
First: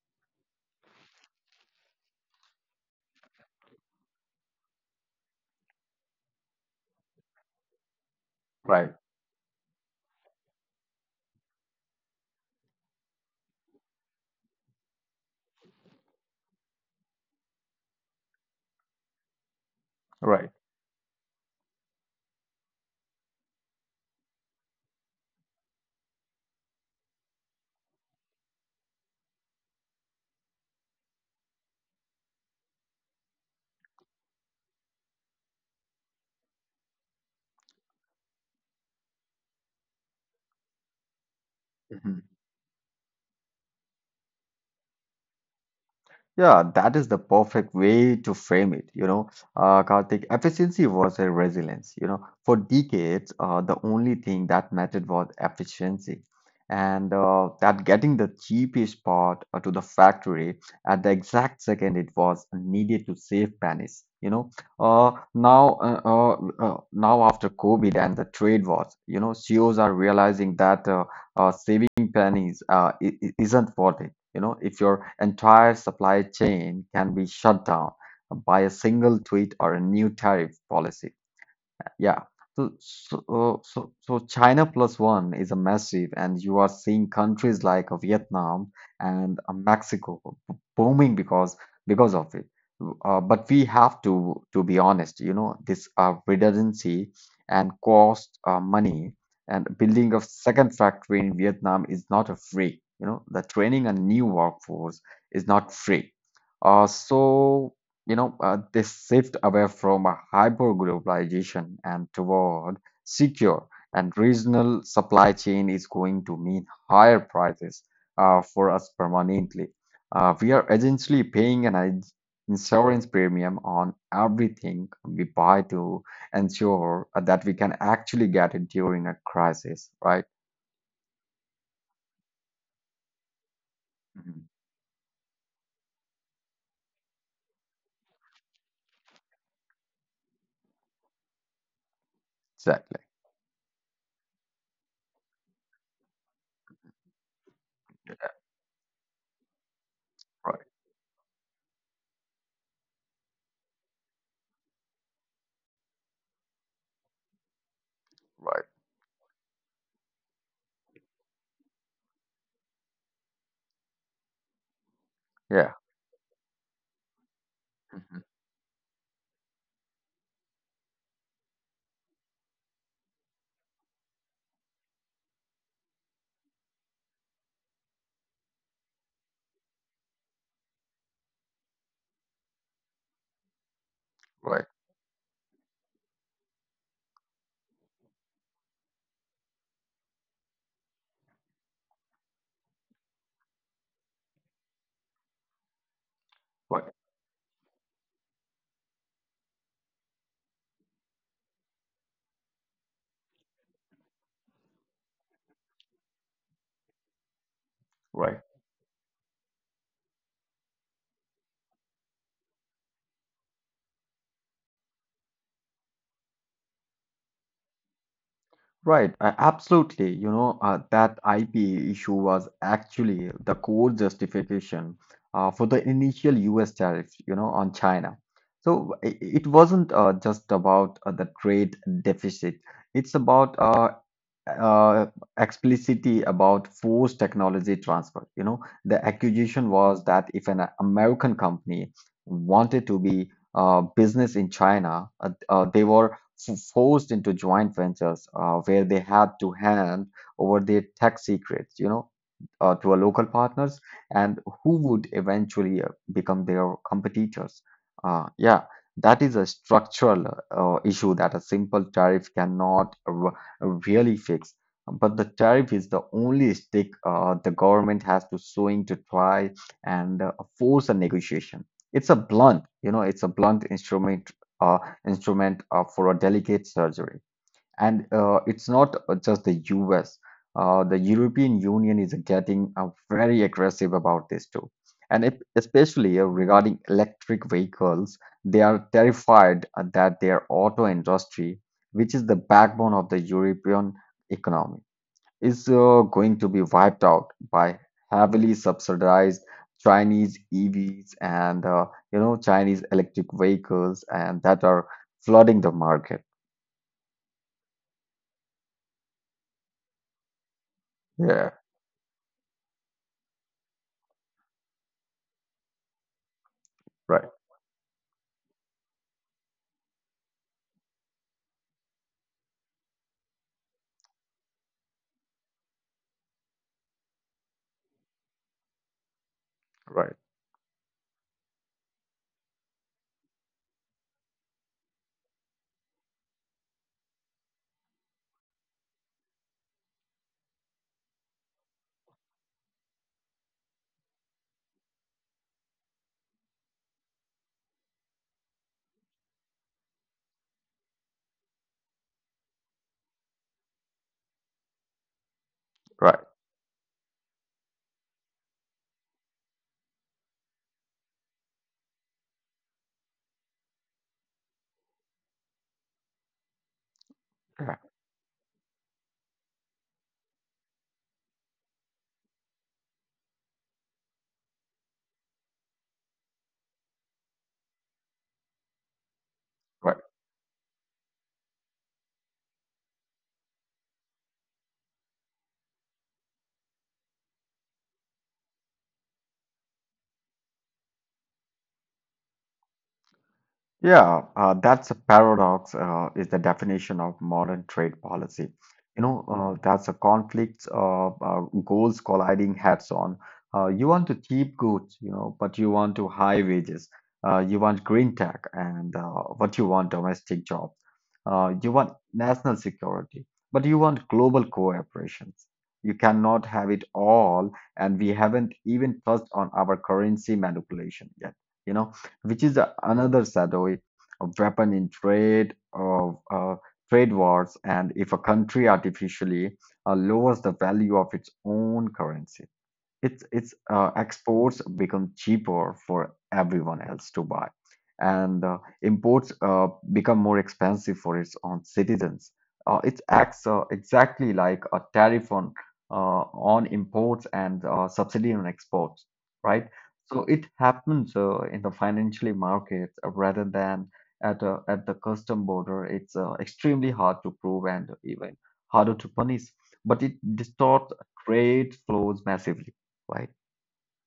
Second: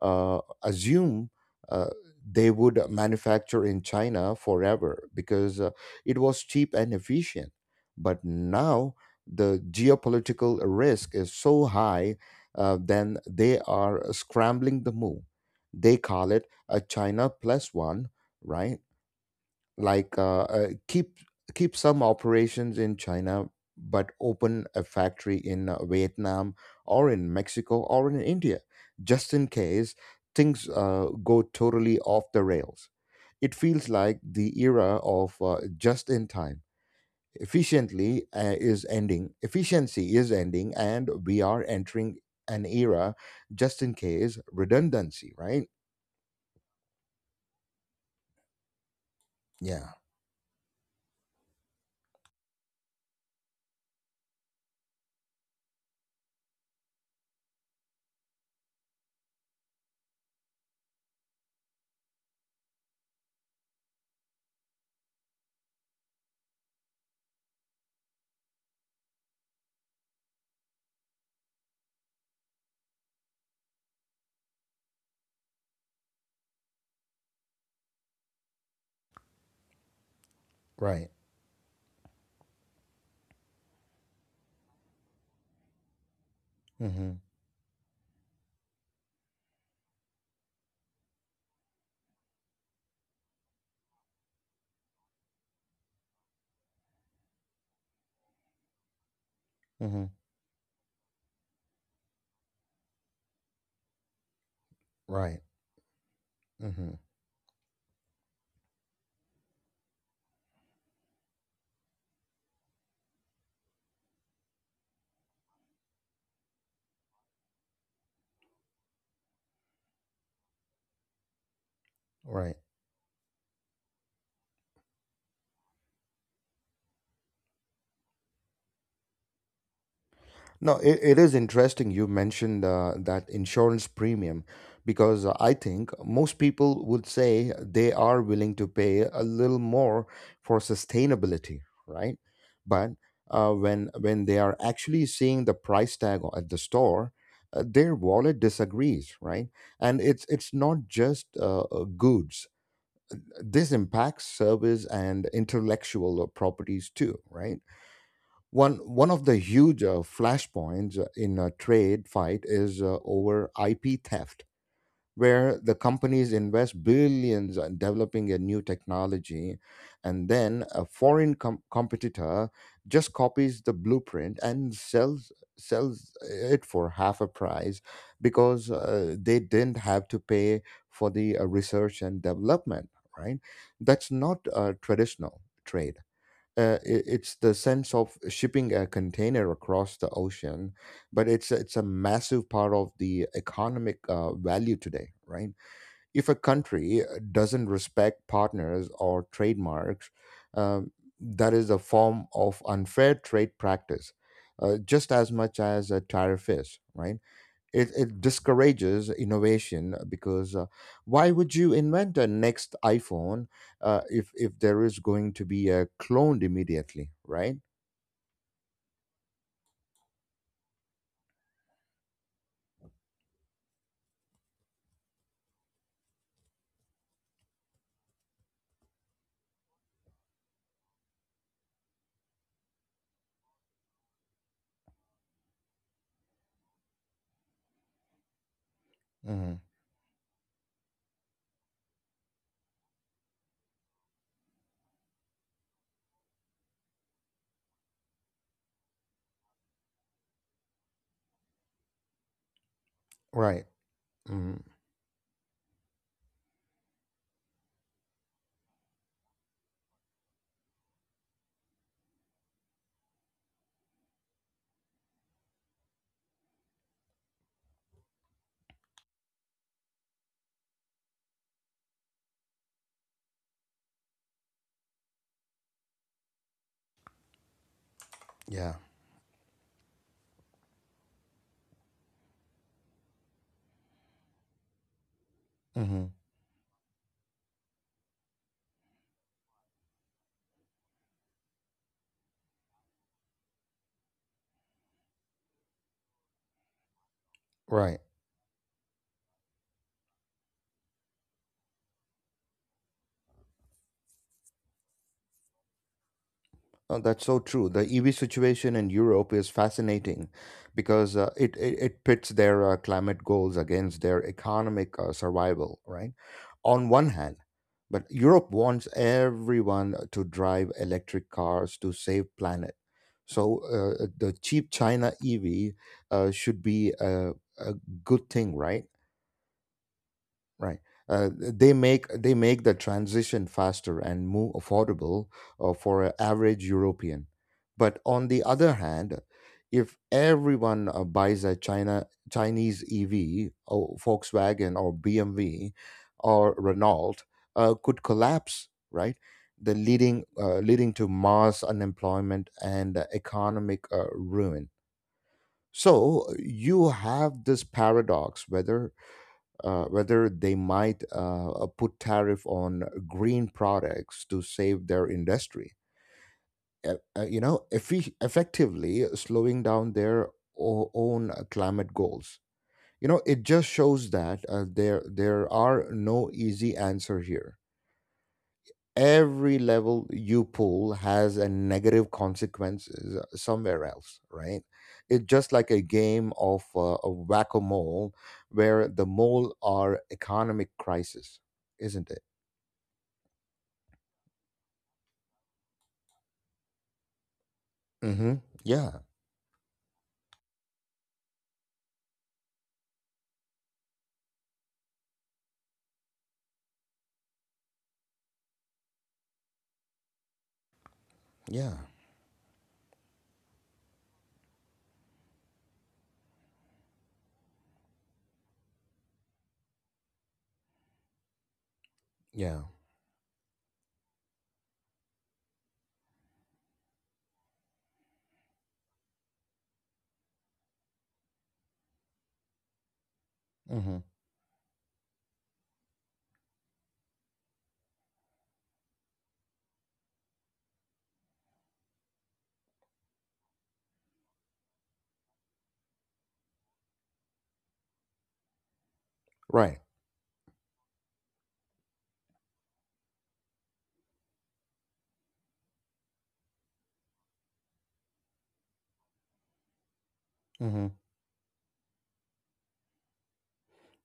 A: uh, assume, uh, they would manufacture in China forever, because, uh, it was cheap and efficient. But
B: Right.
A: now the geopolitical risk is so high, uh, then they are scrambling the move. They call it a China plus one, right? Like, uh,
B: Right.
A: uh, keep keep some operations in China, but open a factory in uh, Vietnam, or in Mexico, or in India, just in case things uh, go totally off the rails. It feels like the era of, uh, just in time. Efficiently uh, is ending. Efficiency is ending, and we are entering an era just in case redundancy. Right?
B: Yeah, that is the perfect way to frame it. You know, uh,
A: Yeah.
B: Karthik, efficiency was a resilience. You know, for decades, uh, the only thing that mattered was efficiency, and uh, that getting the cheapest part uh, to the factory at the exact second it was needed to save pennies. You know, uh, now, uh, uh, uh, now after COVID and the trade wars, you know, C E Os are realizing that. Uh, uh, saving pennies uh, i- i- isn't worth it. You know, if your entire supply chain can be shut down by a single tweet or a new tariff policy.
A: Right.
B: Yeah. So, so, so, so China plus one is a massive, and you are seeing
A: Mm-hmm.
B: countries like uh, Vietnam and uh, Mexico b- booming because because of it. Uh, but we have to to be honest, you know, this uh, redundancy and cost uh, money and
A: Mm-hmm.
B: building a second factory in Vietnam is not a free. You know, the training a new workforce
A: Right.
B: is not free. Uh,
A: Mm-hmm.
B: so you know, uh, this shift away from a hyper globalization and toward secure and regional supply chain is going to mean higher prices uh, for us permanently. Uh, we are essentially paying an ins-
A: Right.
B: insurance premium on everything we buy to ensure that we can actually get it during a crisis, right?
A: No, it, it is interesting you mentioned, uh, that insurance premium,
B: Mhm.
A: because, uh, I think most people would say they are willing to pay a little more for sustainability, right? But,
B: Exactly.
A: uh, when when they are actually seeing the price tag o- at the store, uh, their wallet disagrees, right? And it's it's
B: Right.
A: not just, uh, uh, goods. This impacts service and intellectual properties too, right?
B: Right.
A: One one of the huge uh, flashpoints uh, in a trade fight is uh, over I P theft, where
B: Yeah.
A: the companies invest billions in developing a new technology, and then a foreign com- competitor just copies the blueprint and sells sells it for half a price, because, uh, they didn't have to pay for the uh, research and development. Right? That's not
B: Right.
A: a traditional trade, uh, i- it's the sense of shipping a container across the ocean, but it's a- it's a massive part of the economic uh, value today, right? If a
B: Right.
A: country uh, doesn't respect partners or trademarks, um, that is a form of unfair trade practice, uh, just as much as a tariff is, right? It, it
B: Right.
A: discourages innovation uh, because uh, why would you invent a next iPhone, uh, if if there is going to be a cloned immediately, right?
B: Right, uh, absolutely. You know, uh, that I P issue was actually the core justification uh, for the initial U S tariffs, you know, on China. So i- it wasn't uh, just about uh, the trade deficit, it's about uh, uh, explicitly about forced technology transfer. You know, the
A: hmm
B: accusation was that if an American company wanted to be uh, business in China, uh, uh, they were f- forced into joint ventures uh, where they had to hand over their tech secrets, you know, uh, to our local
A: Right.
B: partners and
A: hmm
B: who would eventually uh, become their competitors. Uh, yeah, that is a structural uh, issue that a simple tariff cannot r- really fix. But the tariff is the only stick uh, the government has to swing to try and uh, force a negotiation. It's a blunt, you know, it's a blunt instrument uh, instrument uh, for a delicate surgery. And uh, it's
A: Yeah.
B: not just the U S. Uh, the European Union is getting uh, very aggressive about this too. And if,
A: hmm
B: especially uh, regarding electric vehicles, they are terrified uh, that their auto industry, which is the backbone of the European economy, is uh, going to be wiped out by
A: Right.
B: heavily subsidized Chinese E Vs and uh, you know Chinese electric vehicles and that are flooding the market.
A: Oh, that's so true. The E V situation in Europe is fascinating because, uh,
B: Yeah,
A: it, it, it pits their uh, climate goals against their economic uh, survival, right? On one
B: right,
A: hand, but Europe wants everyone to drive electric cars to save planet. So, uh, the cheap China E V uh, should be a, a good thing, right?
B: right,
A: Right. Uh, they make they make the transition faster and more affordable, uh, for an average European. But on the other hand, if everyone uh, buys a China Chinese E V, or Volkswagen or B M W or Renault, uh, could collapse, right? The leading uh, leading to mass unemployment and uh, economic uh, ruin.
B: right,
A: So you have this paradox whether, uh, whether they might, uh, uh, put tariff on green products to save their industry. Uh, uh, you know,
B: yeah,
A: effi- effectively slowing down their o- own uh, climate goals. You know, it just shows that, uh, there there are no easy answer here. Every
B: right.
A: level you pull has a negative consequence s- somewhere else, right? It's just like a game of, uh, a whack-a-mole, where the mole are economic crisis, isn't it?
B: Yeah, uh, that's a paradox, uh, is the definition of modern trade
A: Mm-hmm.
B: policy.
A: Yeah.
B: You know, uh, that's a conflict of uh, goals colliding heads on. Uh, you want to cheap goods, you know, but you want to high wages. Uh, you want green tech, and uh, but you want domestic jobs. Uh,
A: Yeah.
B: you want national security, but you want global cooperations. You cannot have it all, and we haven't even touched on our currency manipulation yet. You know which
A: Yeah.
B: is a- another shadowy weapon in trade of uh, trade wars. And if a country artificially uh, lowers the value of its own currency, it's it's uh,
A: Mm-hmm.
B: exports become cheaper for everyone else to buy, and uh, imports uh, become more expensive for its own citizens. Uh, it acts uh, exactly like a tariff on uh, on imports and uh, subsidy on exports, right?
A: Right.
B: So it happens uh, in the financially market uh, rather than at uh, at the custom border. It's uh, extremely hard to prove and even harder to punish, but it
A: Mm-hmm.
B: distorts trade flows massively, right?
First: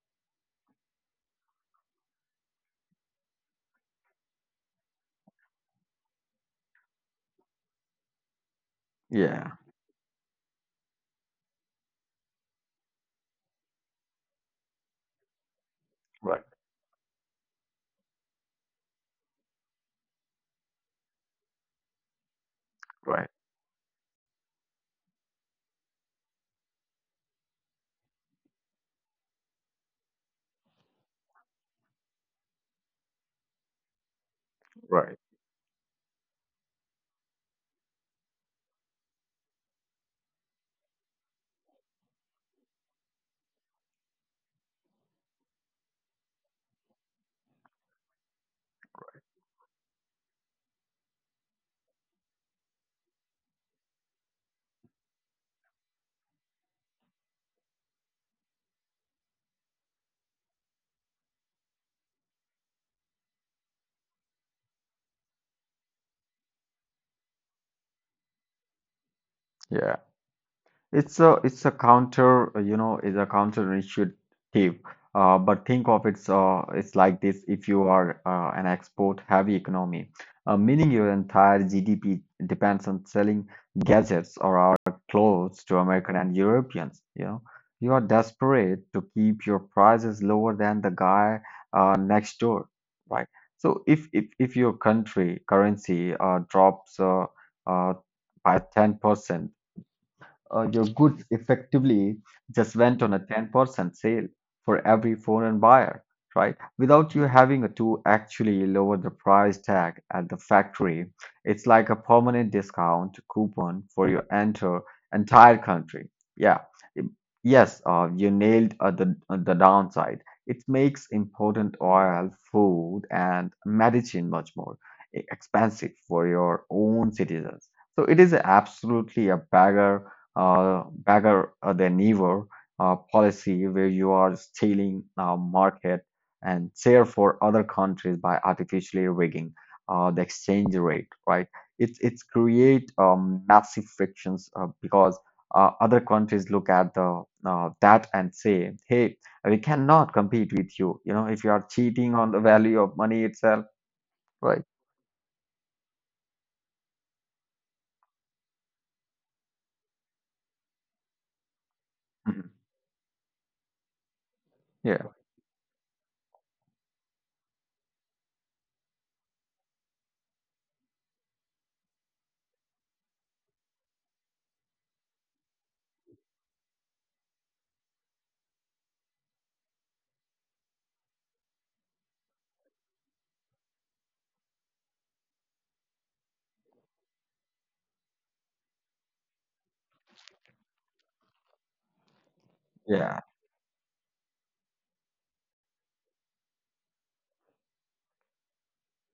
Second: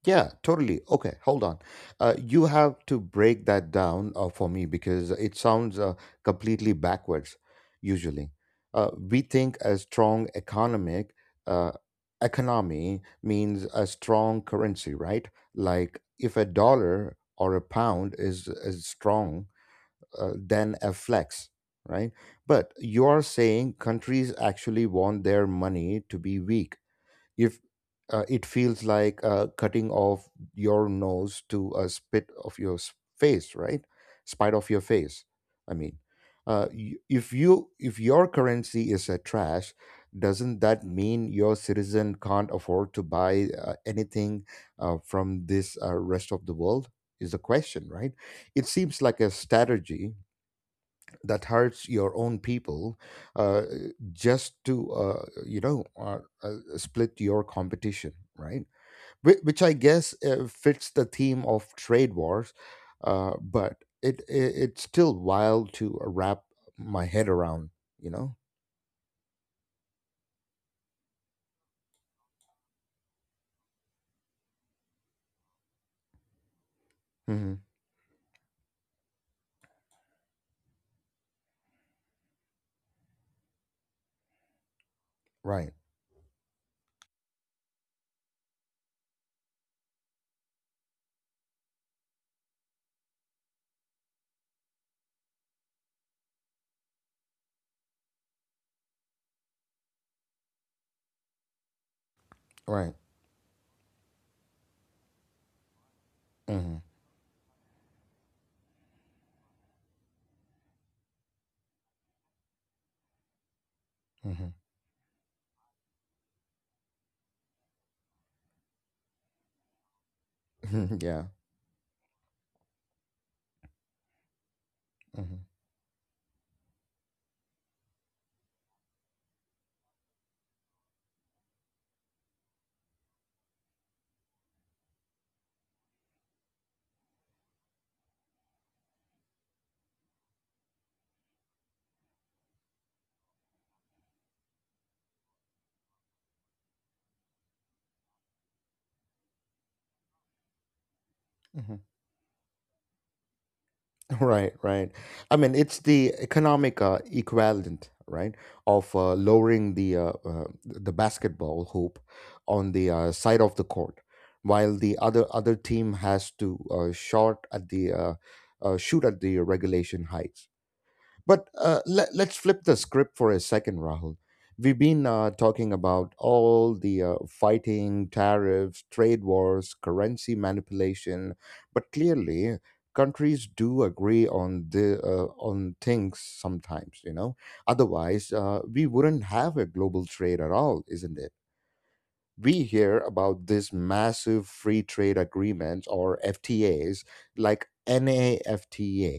A: Yeah, totally. Okay, hold on. Uh, you have to break that down, uh, for me, because it sounds, uh, completely backwards, usually. Uh, we
B: Yeah.
A: think a strong economic, uh, economy means a strong currency, right? Like if
B: Right.
A: a dollar or a pound is, is strong, uh, then a flex, right? But you are
B: Right.
A: saying countries actually want their money to be weak if, uh, it feels like, uh, cutting off your nose to a spit of your s- face, right? Spite of your
B: Right.
A: face. I mean uh, y- if you if your currency is a trash, doesn't that mean your citizen can't afford to buy, uh, anything, uh, from this, uh, rest of the world, is the question, right? It seems like a strategy that hurts your own people, uh, just to, uh, you know uh, uh, split your competition, right? Whi- which I guess uh, fits the theme of trade wars, uh, but it, it it's still wild to wrap my head around, you know.
B: Yeah. It's a it's a counter, uh, you know, is a counterintuitive. Uh, but think of it's uh, it's like this:
A: hmm
B: if you are uh, an export-heavy economy, uh, meaning your entire G D P depends on selling gadgets or our clothes
A: right,
B: to American and Europeans, you know, you are desperate to keep your prices lower than the guy uh, next door, right? So if if if your country currency uh, drops uh, uh, by ten percent uh, your goods effectively just
A: right.
B: went on a ten percent sale for every foreign buyer, right?
A: hmm
B: Without you having to actually lower the price tag at the factory, it's like a permanent discount coupon for your
A: hmm
B: enter entire country. Yeah. Im- Yes, uh, you nailed uh, the, uh, the downside. It makes
A: yeah.
B: important oil, food, and medicine much more e-
A: hmm
B: expensive for your own citizens. So it is absolutely a beggar uh, bagger uh, than ever uh, policy where you are stealing uh, market and share for other countries by artificially rigging uh, the exchange rate, right? It's it's create um, massive frictions uh, because uh, other countries look at the uh, that and say, hey, we cannot compete with you. You know, if you are
A: hmm
B: cheating on the value of money itself,
A: Right,
B: right?
A: right. I mean, it's the economic uh, equivalent, right, of uh, lowering the, uh, uh, the basketball hoop
B: Mhm.
A: on the, uh, side of the court, while the
B: Yeah,
A: other other team has to, uh, short at the uh, uh, shoot at the regulation heights. But, uh, let, let's flip the script for a second, Rahul. We've been, uh, talking about all the, uh, fighting, tariffs, trade wars, currency manipulation, but clearly countries do agree on the, uh, on things sometimes. You know, otherwise, uh, we wouldn't have a global trade at all, isn't it? We hear
B: yeah,
A: about this massive free trade agreements or F T As, like NAFTA,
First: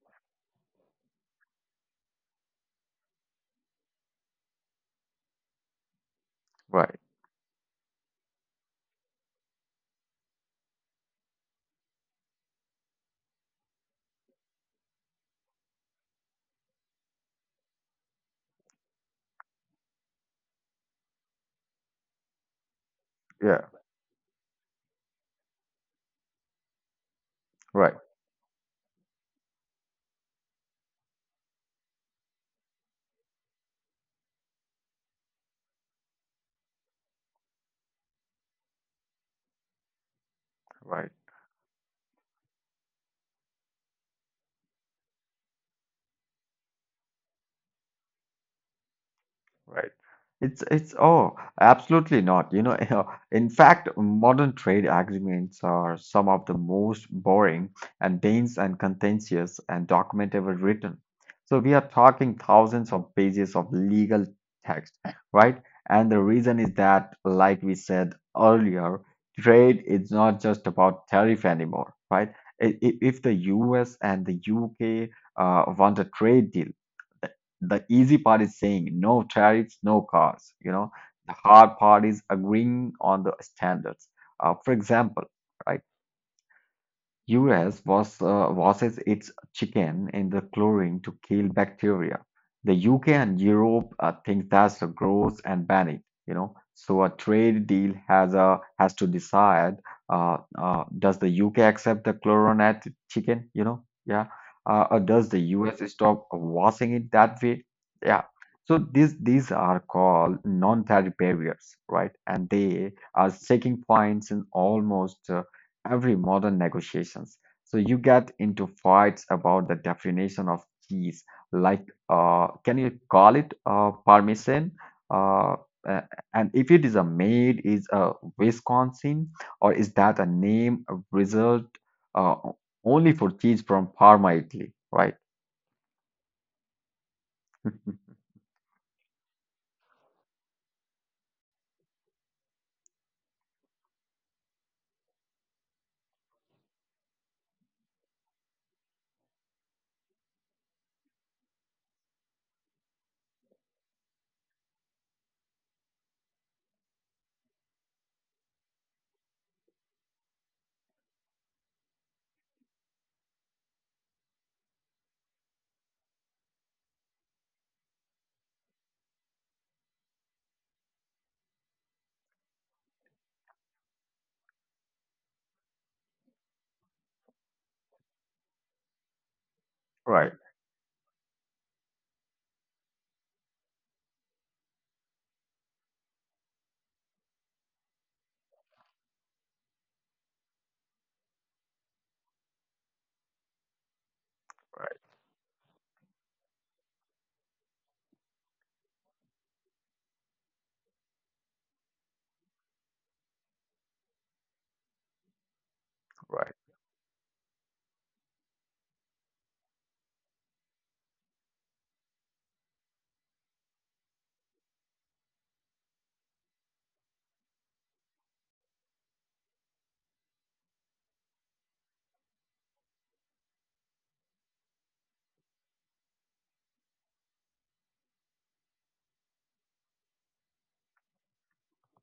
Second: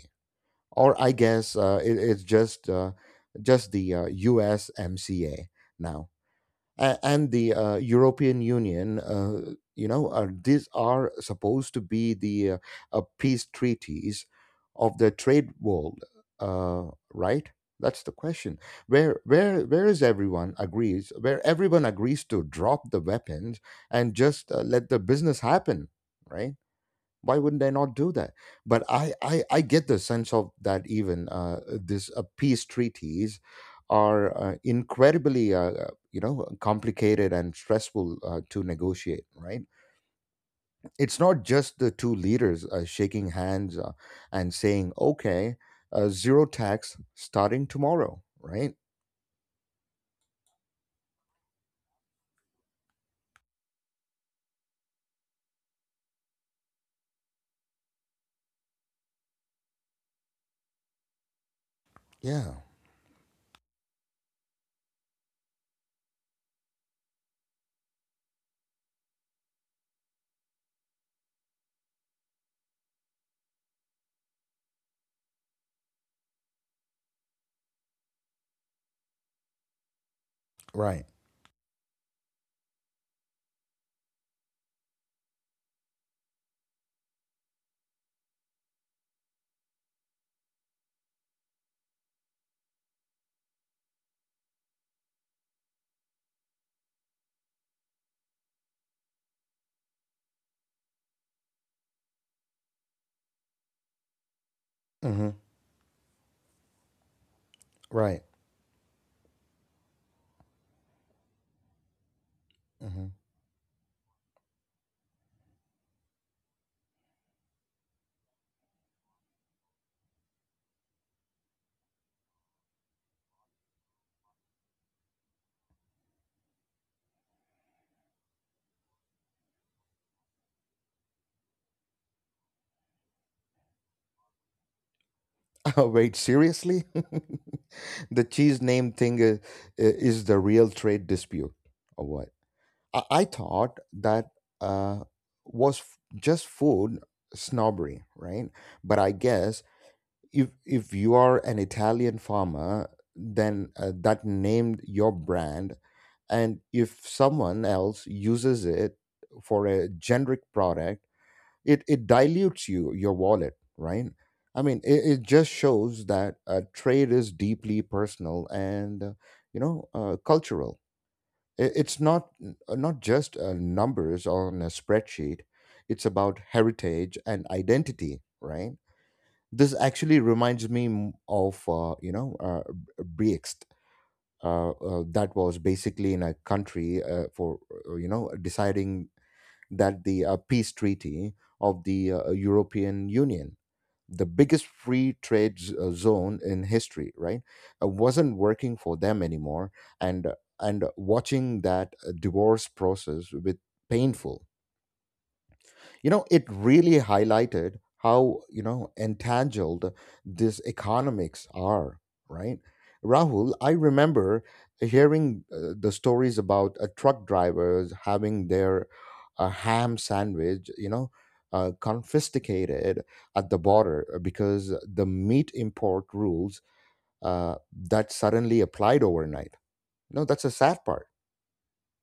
A: or I guess, uh, it, it's just uh, just the, uh, U S M C A now. A-
B: right,
A: and the, uh, European Union. Uh, you know, are, these are supposed to be the, uh, uh, peace treaties of the trade world, uh, right? That's the question. Where where where is everyone agrees? Where everyone agrees to drop the weapons
B: yeah,
A: and just, uh, let the business happen, right? Why wouldn't I not
B: right,
A: do that? But i i, I get the sense of that even uh, this uh, peace treaties are uh, incredibly uh, uh, you know complicated and stressful uh, to negotiate, right?
B: right.
A: It's not just the two leaders uh, shaking hands, uh, and saying okay, uh, zero tax starting tomorrow, right?
B: Right. It's it's oh, absolutely not. You know, in fact, modern trade agreements are some of the most boring and dense and contentious and document ever written. So we are talking
A: Yeah.
B: thousands of pages of legal text, right? And the reason is that, like we said earlier, trade is not just about tariff anymore, right? I- i- If the U S and the U K uh, want a trade deal, the easy part is saying no tariffs, no cars. You know,
A: Right.
B: the hard part is agreeing on the standards. Uh, for example, right? U S was, uh, washes its chicken in the chlorine to kill bacteria. The U K and Europe uh, think that's a gross and ban it, you know. So a trade deal has a has to decide uh, uh, does the U K accept the chlorinated chicken, you know? Yeah. Uh, or does the
A: Hmm.
B: U S stop washing it that way? Yeah.
A: Right.
B: So these these are called non-tariff barriers, right? And they
A: Hmm.
B: are shaking points in almost uh, every modern negotiations. So you get into fights about the definition of cheese, like uh, can you call it uh, Parmesan? Uh, uh, and if it is a made, is a Wisconsin, or is that a name a result uh, only for cheese from Parma, Italy? Right,
A: Wait, seriously? The cheese name thing is, is the real trade dispute, or what? I, I thought that uh, was f- just food snobbery, right? But I guess if if you are an Italian farmer, then uh, that named your brand, and if someone else uses it for a generic product, it it dilutes you your wallet, right? I mean, it, it just shows that uh, trade is deeply personal and, uh, you know, uh, cultural. I- it's not uh, not just uh, numbers on a spreadsheet. It's about heritage and identity, right? This actually
B: right, right,
A: reminds me m- of, uh, you know, uh, Brext, uh, uh, that was basically in a country uh, for, uh, you know, deciding that the uh, peace treaty of the uh, European Union, the biggest free trade z- uh, zone in history, right, uh, wasn't working for them anymore, and uh, and watching that uh, divorce process, with painful, you know, it
B: right.
A: really highlighted how, you know, entangled this economics are, right. Rahul, I remember hearing, uh, the stories about uh, truck drivers having their uh, ham sandwich, you know, uh, confiscated at the border uh, because the meat import rules, uh, that suddenly applied overnight. No, that's a sad part.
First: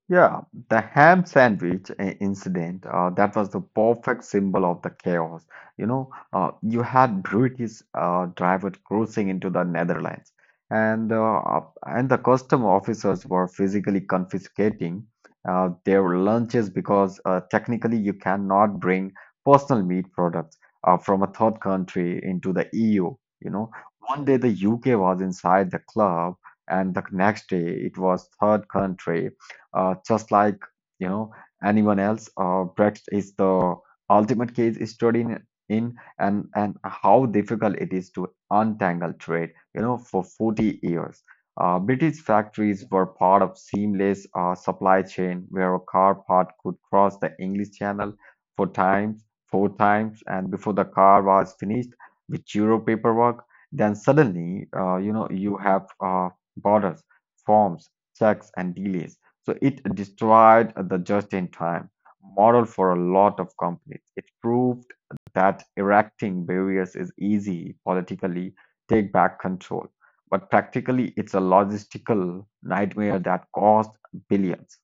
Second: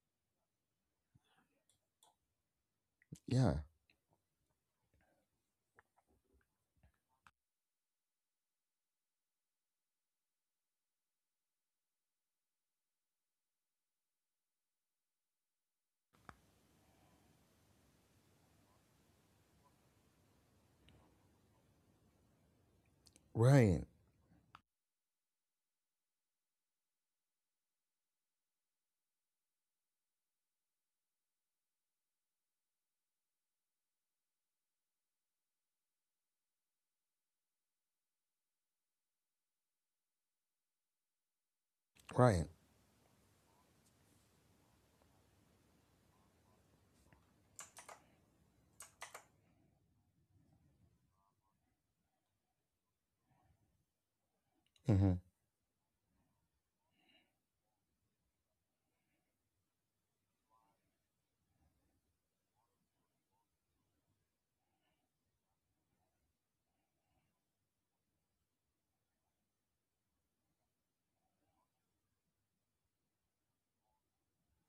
B: Yeah, the ham sandwich uh, incident, uh, that was the
A: Yeah.
B: perfect symbol of the chaos. You know, uh, you had British uh, driver cruising into the Netherlands, and uh, and the custom officers were physically confiscating uh, their lunches because uh, technically you cannot bring personal meat products uh, from a third country into the E U. You know,
A: Right.
B: one day the U K was inside the club, and the next day it was third country uh, just like you know anyone else. Uh, Brexit is the ultimate case study in, in and and how difficult it is to untangle trade. You know, for forty years, uh, British
A: Right.
B: factories were part of seamless uh, supply chain where a car part could cross the English Channel four times, four times, and before the car was finished with Euro paperwork. Then suddenly, uh, you
A: Mm-hmm.
B: know, you have uh, borders, forms, checks, and delays so it destroyed the just-in-time model for a lot of companies. It proved that erecting barriers is easy politically, take back control, but practically it's a logistical nightmare that cost billions.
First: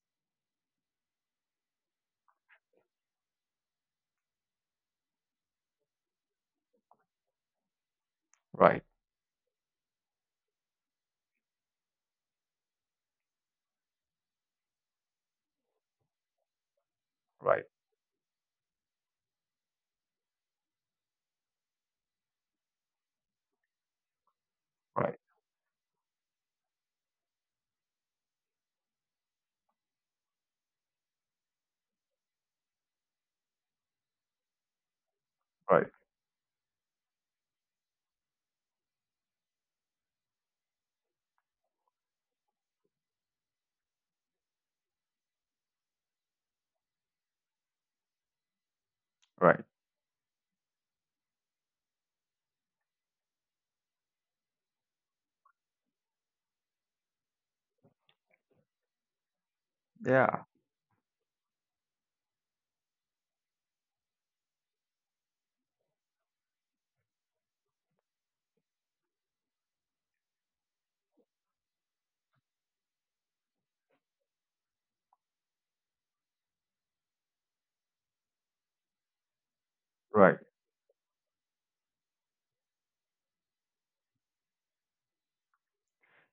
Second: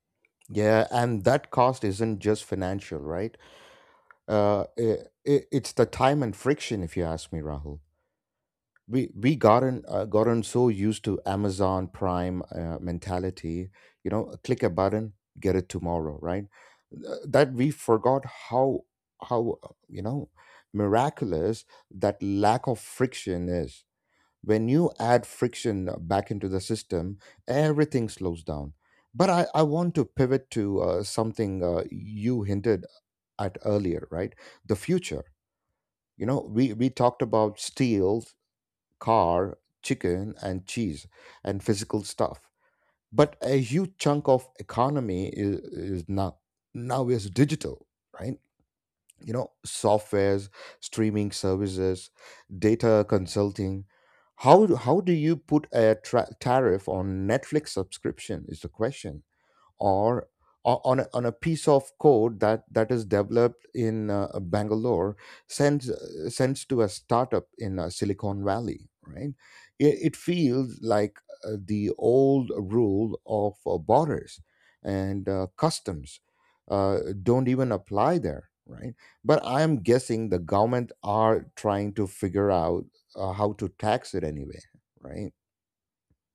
A: Yeah, and that cost isn't just financial, right? Uh, i i- it's the time and friction, if you ask me, Rahul.
B: Right,
A: We we gotten uh, gotten so used to Amazon Prime uh, mentality, you know, click a button, get it tomorrow, right? Th- That
B: right,
A: we forgot how how uh, you know, miraculous that lack of friction is. When you
B: right,
A: add friction back into the system, everything slows down. But I, I want to pivot to uh, something uh, you hinted at earlier, right? The future.
B: right,
A: You know, we, we talked about steel, car, chicken, and cheese and physical stuff. But a huge chunk of economy is, is now now is digital, right? You know,
B: right.
A: softwares, streaming services, data consulting. how how do you put a tra- tariff on Netflix subscription is the question? Or
B: Yeah,
A: o- on a, on a piece of code that that is developed in, uh, Bangalore, sends, uh, sends to a startup in, uh, Silicon Valley, right? It, it feels like uh, the old rule of uh, borders and uh, customs uh, don't even apply there, right? But I am guessing the
B: right.
A: government are trying to figure out uh, how to tax it anyway, right?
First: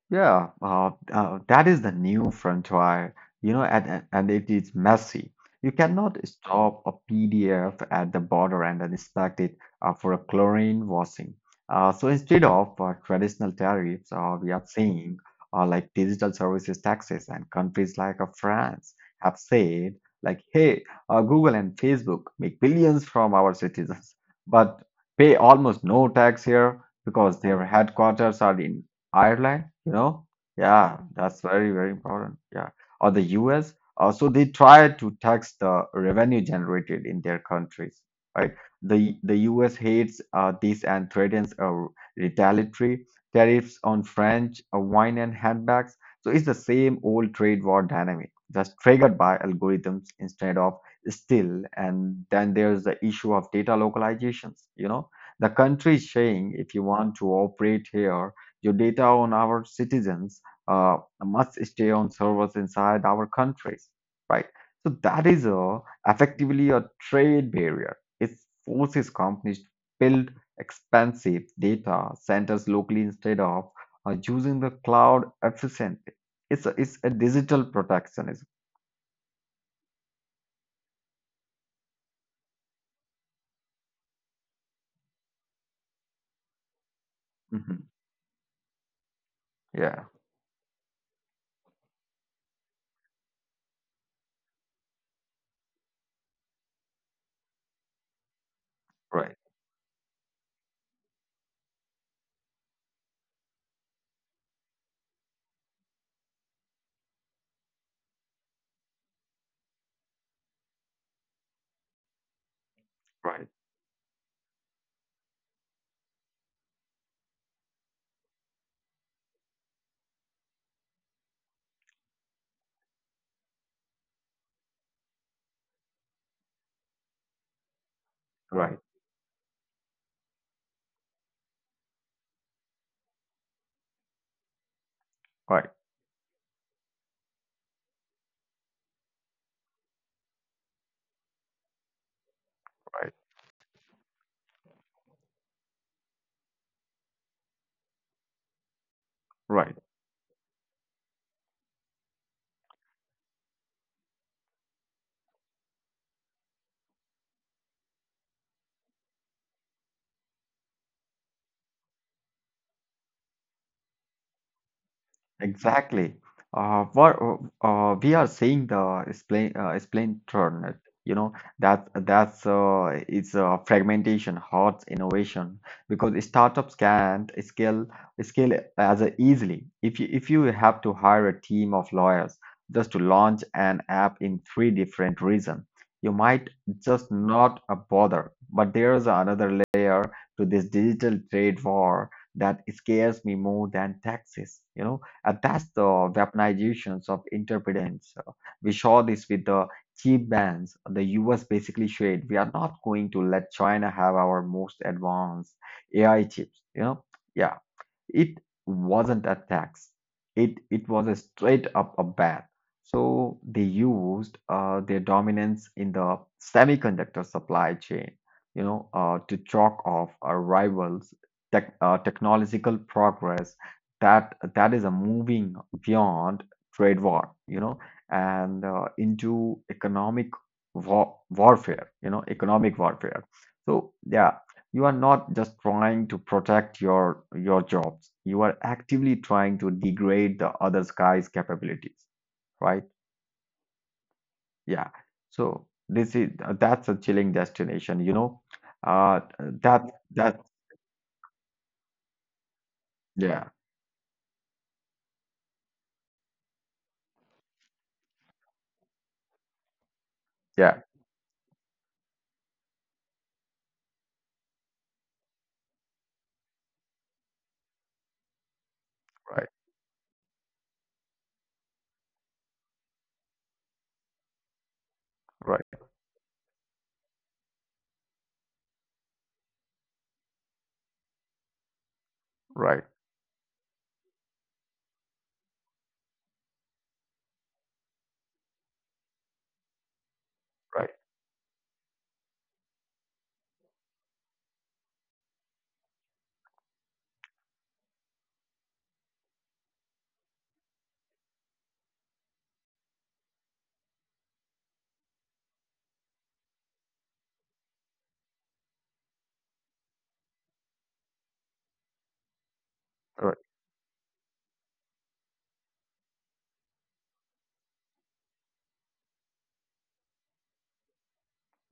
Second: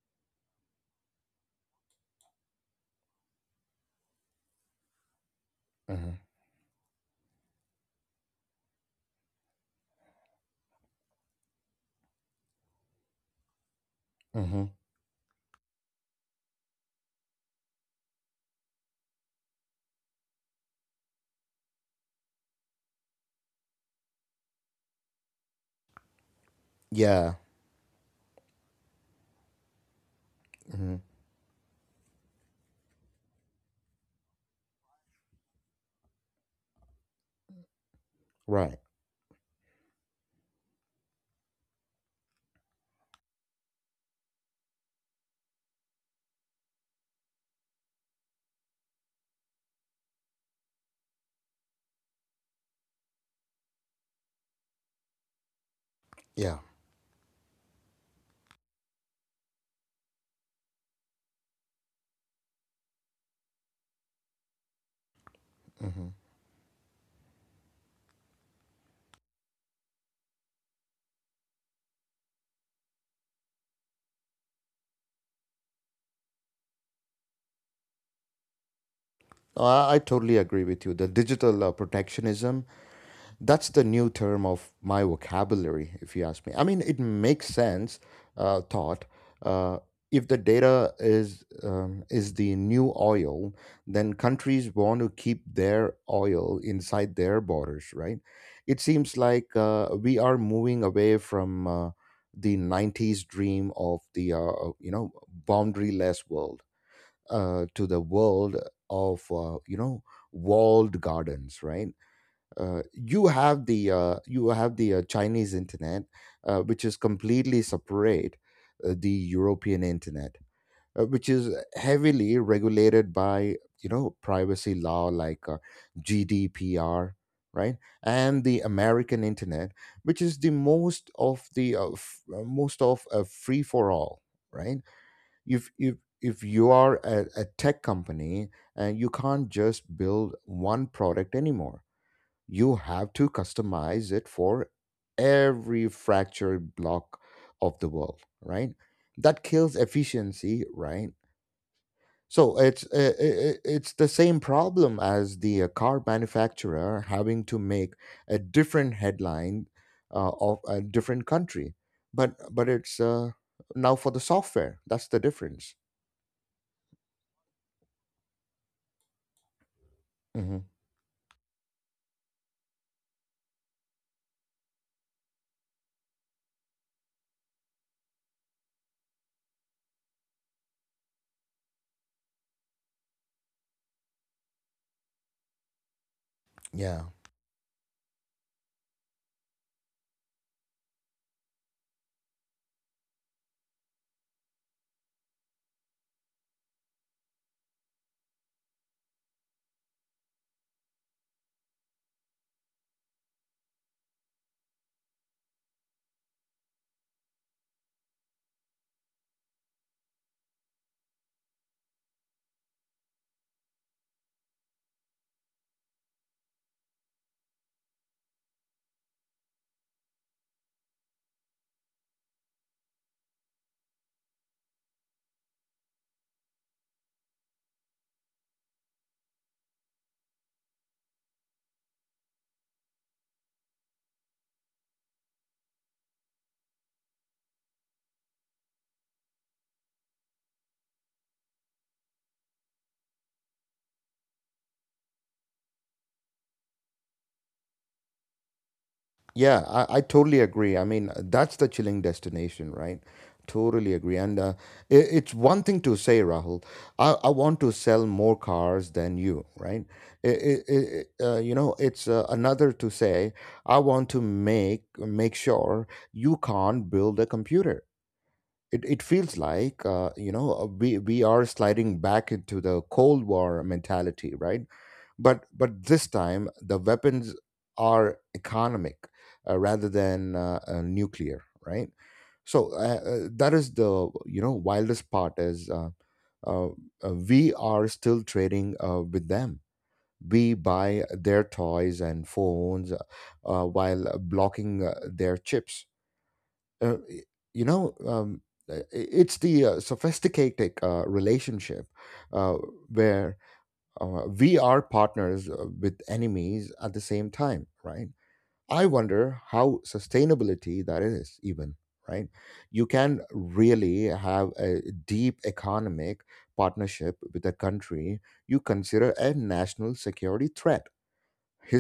B: Yeah, uh, uh, that is the new frontier, you know, and, and and it is messy. You
A: Hmm.
B: cannot stop a P D F at the border and then expect it uh, for a chlorine washing. Uh, so instead of uh, traditional tariffs, uh, we are
A: Hmm.
B: seeing uh, like digital services taxes and countries like uh, France have said like, hey, uh, Google and Facebook make billions from our citizens, but pay almost no tax here
A: Yeah.
B: because their headquarters are in Ireland, you know?
A: Hmm.
B: Yeah, that's very, very important. Yeah. Or the U S. Uh, so they try to tax the revenue generated in their countries, right?
A: Right.
B: The the U S hates uh, this and threatens uh, retaliatory tariffs on French uh, wine and handbags. So it's the same old trade war dynamic, just triggered by algorithms instead of still. And then there's the issue of data localizations, you know? The country is saying
A: Yeah.
B: if you want to operate here, your data on our citizens uh, must stay on servers inside our countries, right? So that is a,
A: Hmm.
B: effectively a trade barrier. It forces companies to build expensive data centers locally instead of uh, using the cloud efficiently. It's a, it's a digital protectionism.
A: No, I, I totally agree with you. The digital uh, protectionism, that's the new term of my vocabulary, if you ask me. I mean, it makes sense,
B: Mhm.
A: uh, thought. Uh,
B: Yeah,
A: if the data is um, is the new oil, then countries want to keep their oil inside their borders, right? It seems like
B: right,
A: uh, we are moving away from uh, the nineties dream of the, uh, you know, boundaryless world, uh, to the world of, uh, you know, walled gardens, right. Uh, you
B: right,
A: have the uh, you have the uh, Chinese internet, uh, which is completely separate. Uh, the European internet, uh, which is heavily regulated by, you know, privacy law like, uh, GDPR, right. And the
B: right,
A: American internet, which is the most of the uh, f- uh, most of uh, free for all, right. If
B: right,
A: if if you are a, a tech company, and you can't just build one product anymore, you have
B: right,
A: to customize it for every fractured block of the world, right. That kills
B: right.
A: efficiency, right. So it's uh, i- i- it's the same problem as the uh, car manufacturer having to make a different headline uh, of a different country, but but it's uh, now for the software, that's the difference.
B: Exactly. Uh, what uh, uh, We are saying the explain uh, explain
A: Mm-hmm.
B: turn, you know that that's uh, it's uh, fragmentation hurts innovation because startups can't scale scale as easily. If you if you have to hire a team of lawyers just to launch an app in three different regions, you might
A: Yeah.
B: just not uh, bother. But there's another layer to this digital trade war that scares me more than taxes. You know, and that's the weaponizations of interpretants. Uh, We saw this with the cheap bans. The U S basically said we are not going to let China have our most advanced A I chips. You know, yeah, it wasn't a tax. It it was a straight up a ban. So they used uh, their dominance in the semiconductor supply chain, you know, uh, to chalk off our rivals' tech, uh, technological progress. That that is a moving beyond trade war, you know, and uh, into economic war, warfare, you know, economic warfare. So yeah, you are not just trying to protect your your jobs. You are actively trying to degrade the other guy's capabilities, right? Yeah. So this is that's a chilling destination, you know. Uh,
A: Yeah, I,
B: that
A: I totally
B: that
A: agree. I mean, that's the chilling destination, right?
B: yeah,
A: Totally agree. And, uh, it, it's one thing to say, Rahul, I, I want to sell more cars than you, right? It, it,
B: yeah,
A: it, uh, you know, it's uh, another to say, I want to make make sure you can't build a computer. it, it feels
B: right,
A: like, uh, you know, uh, we we are sliding back into the cold war mentality, right? but
B: right,
A: but this time the weapons are economic, uh, rather than uh, uh, nuclear, right. So
B: right,
A: uh, uh, that is the, you know, wildest part is, uh, uh, uh, we are still trading uh, with them. We
B: right,
A: buy their toys and phones, uh, uh, while blocking uh, their chips, uh, you know, um, uh, it's the uh, sophisticated uh, relationship uh, where uh, we are partners uh, with enemies at the same time, right. I wonder how sustainability that is even, right. You can
B: right,
A: really have a deep economic partnership with a country you consider a national security threat?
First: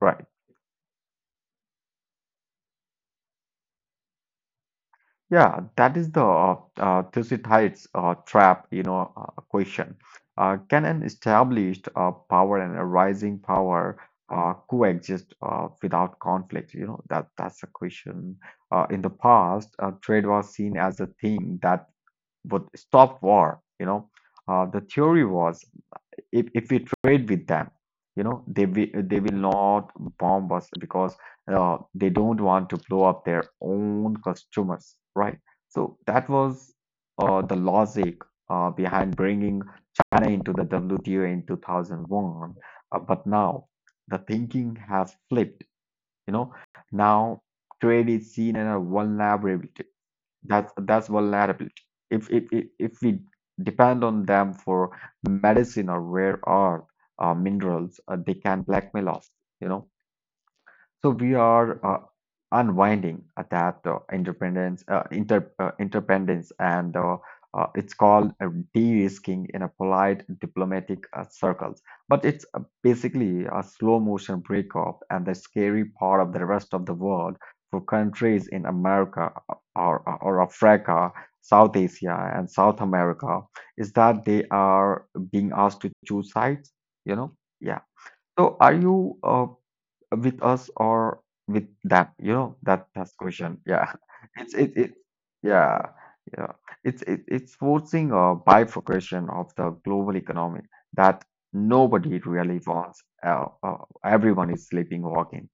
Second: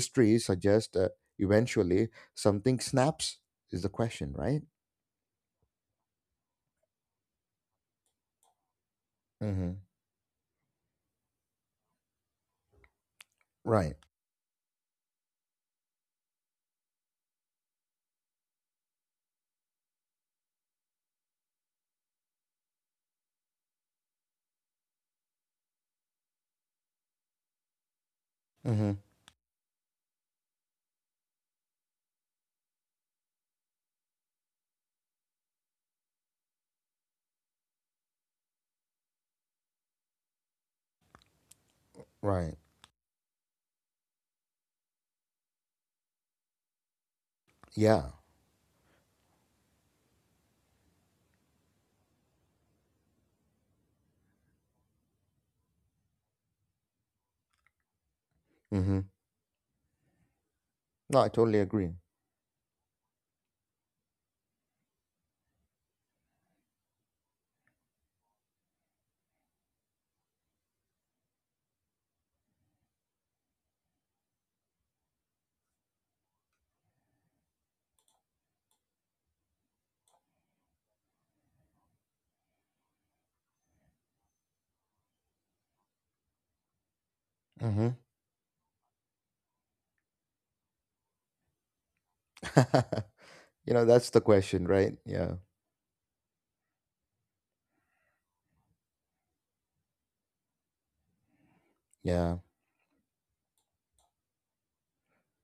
B: right.
A: suggests, uh, eventually something snaps is the question, right.
B: Yeah, that is the uh, uh, Tilsit Heights uh, trap, you know, uh,
A: Hmm.
B: question. Uh, can an established uh, power and a rising
A: Right.
B: power uh, coexist uh, without conflict? You know, that that's a question. Uh, in the past, uh, trade was seen as a thing that would stop war. You know, uh, the theory was if, if we trade with them, you know, they will
A: Mm-hmm.
B: they will not bomb us because uh, they don't want to blow up their own customers, right? So that was uh, the logic uh, behind bringing china into the W T O in two thousand one.
A: Right.
B: Uh, but now the thinking has flipped, you know, now
A: Yeah.
B: trade is seen as a vulnerability, that's that's vulnerability. If if if if we depend on them for medicine or rare earth uh, minerals, uh, they can
A: Mm-hmm.
B: blackmail us. You know. So
A: No, I
B: we
A: totally
B: are
A: agree.
B: uh, unwinding uh, that uh, independence, uh, inter, uh, interdependence, and uh, uh, it's called uh, de-risking in a polite diplomatic uh, circles. But it's uh, basically a slow motion breakup, and the scary part of the rest of the world for countries in America uh, or, uh, or Africa, South Asia, and South America is that they are being asked to choose sides. You know, yeah.
A: Mm-hmm.
B: So are you? Uh, with us or with them, you know, that that's question,
A: You
B: yeah.
A: know, that's the
B: it's it,
A: question,
B: it
A: right? Yeah.
B: yeah, yeah, it's it, it's forcing a bifurcation of the global economy that nobody
A: Yeah.
B: really wants, uh, uh, everyone is sleeping walking,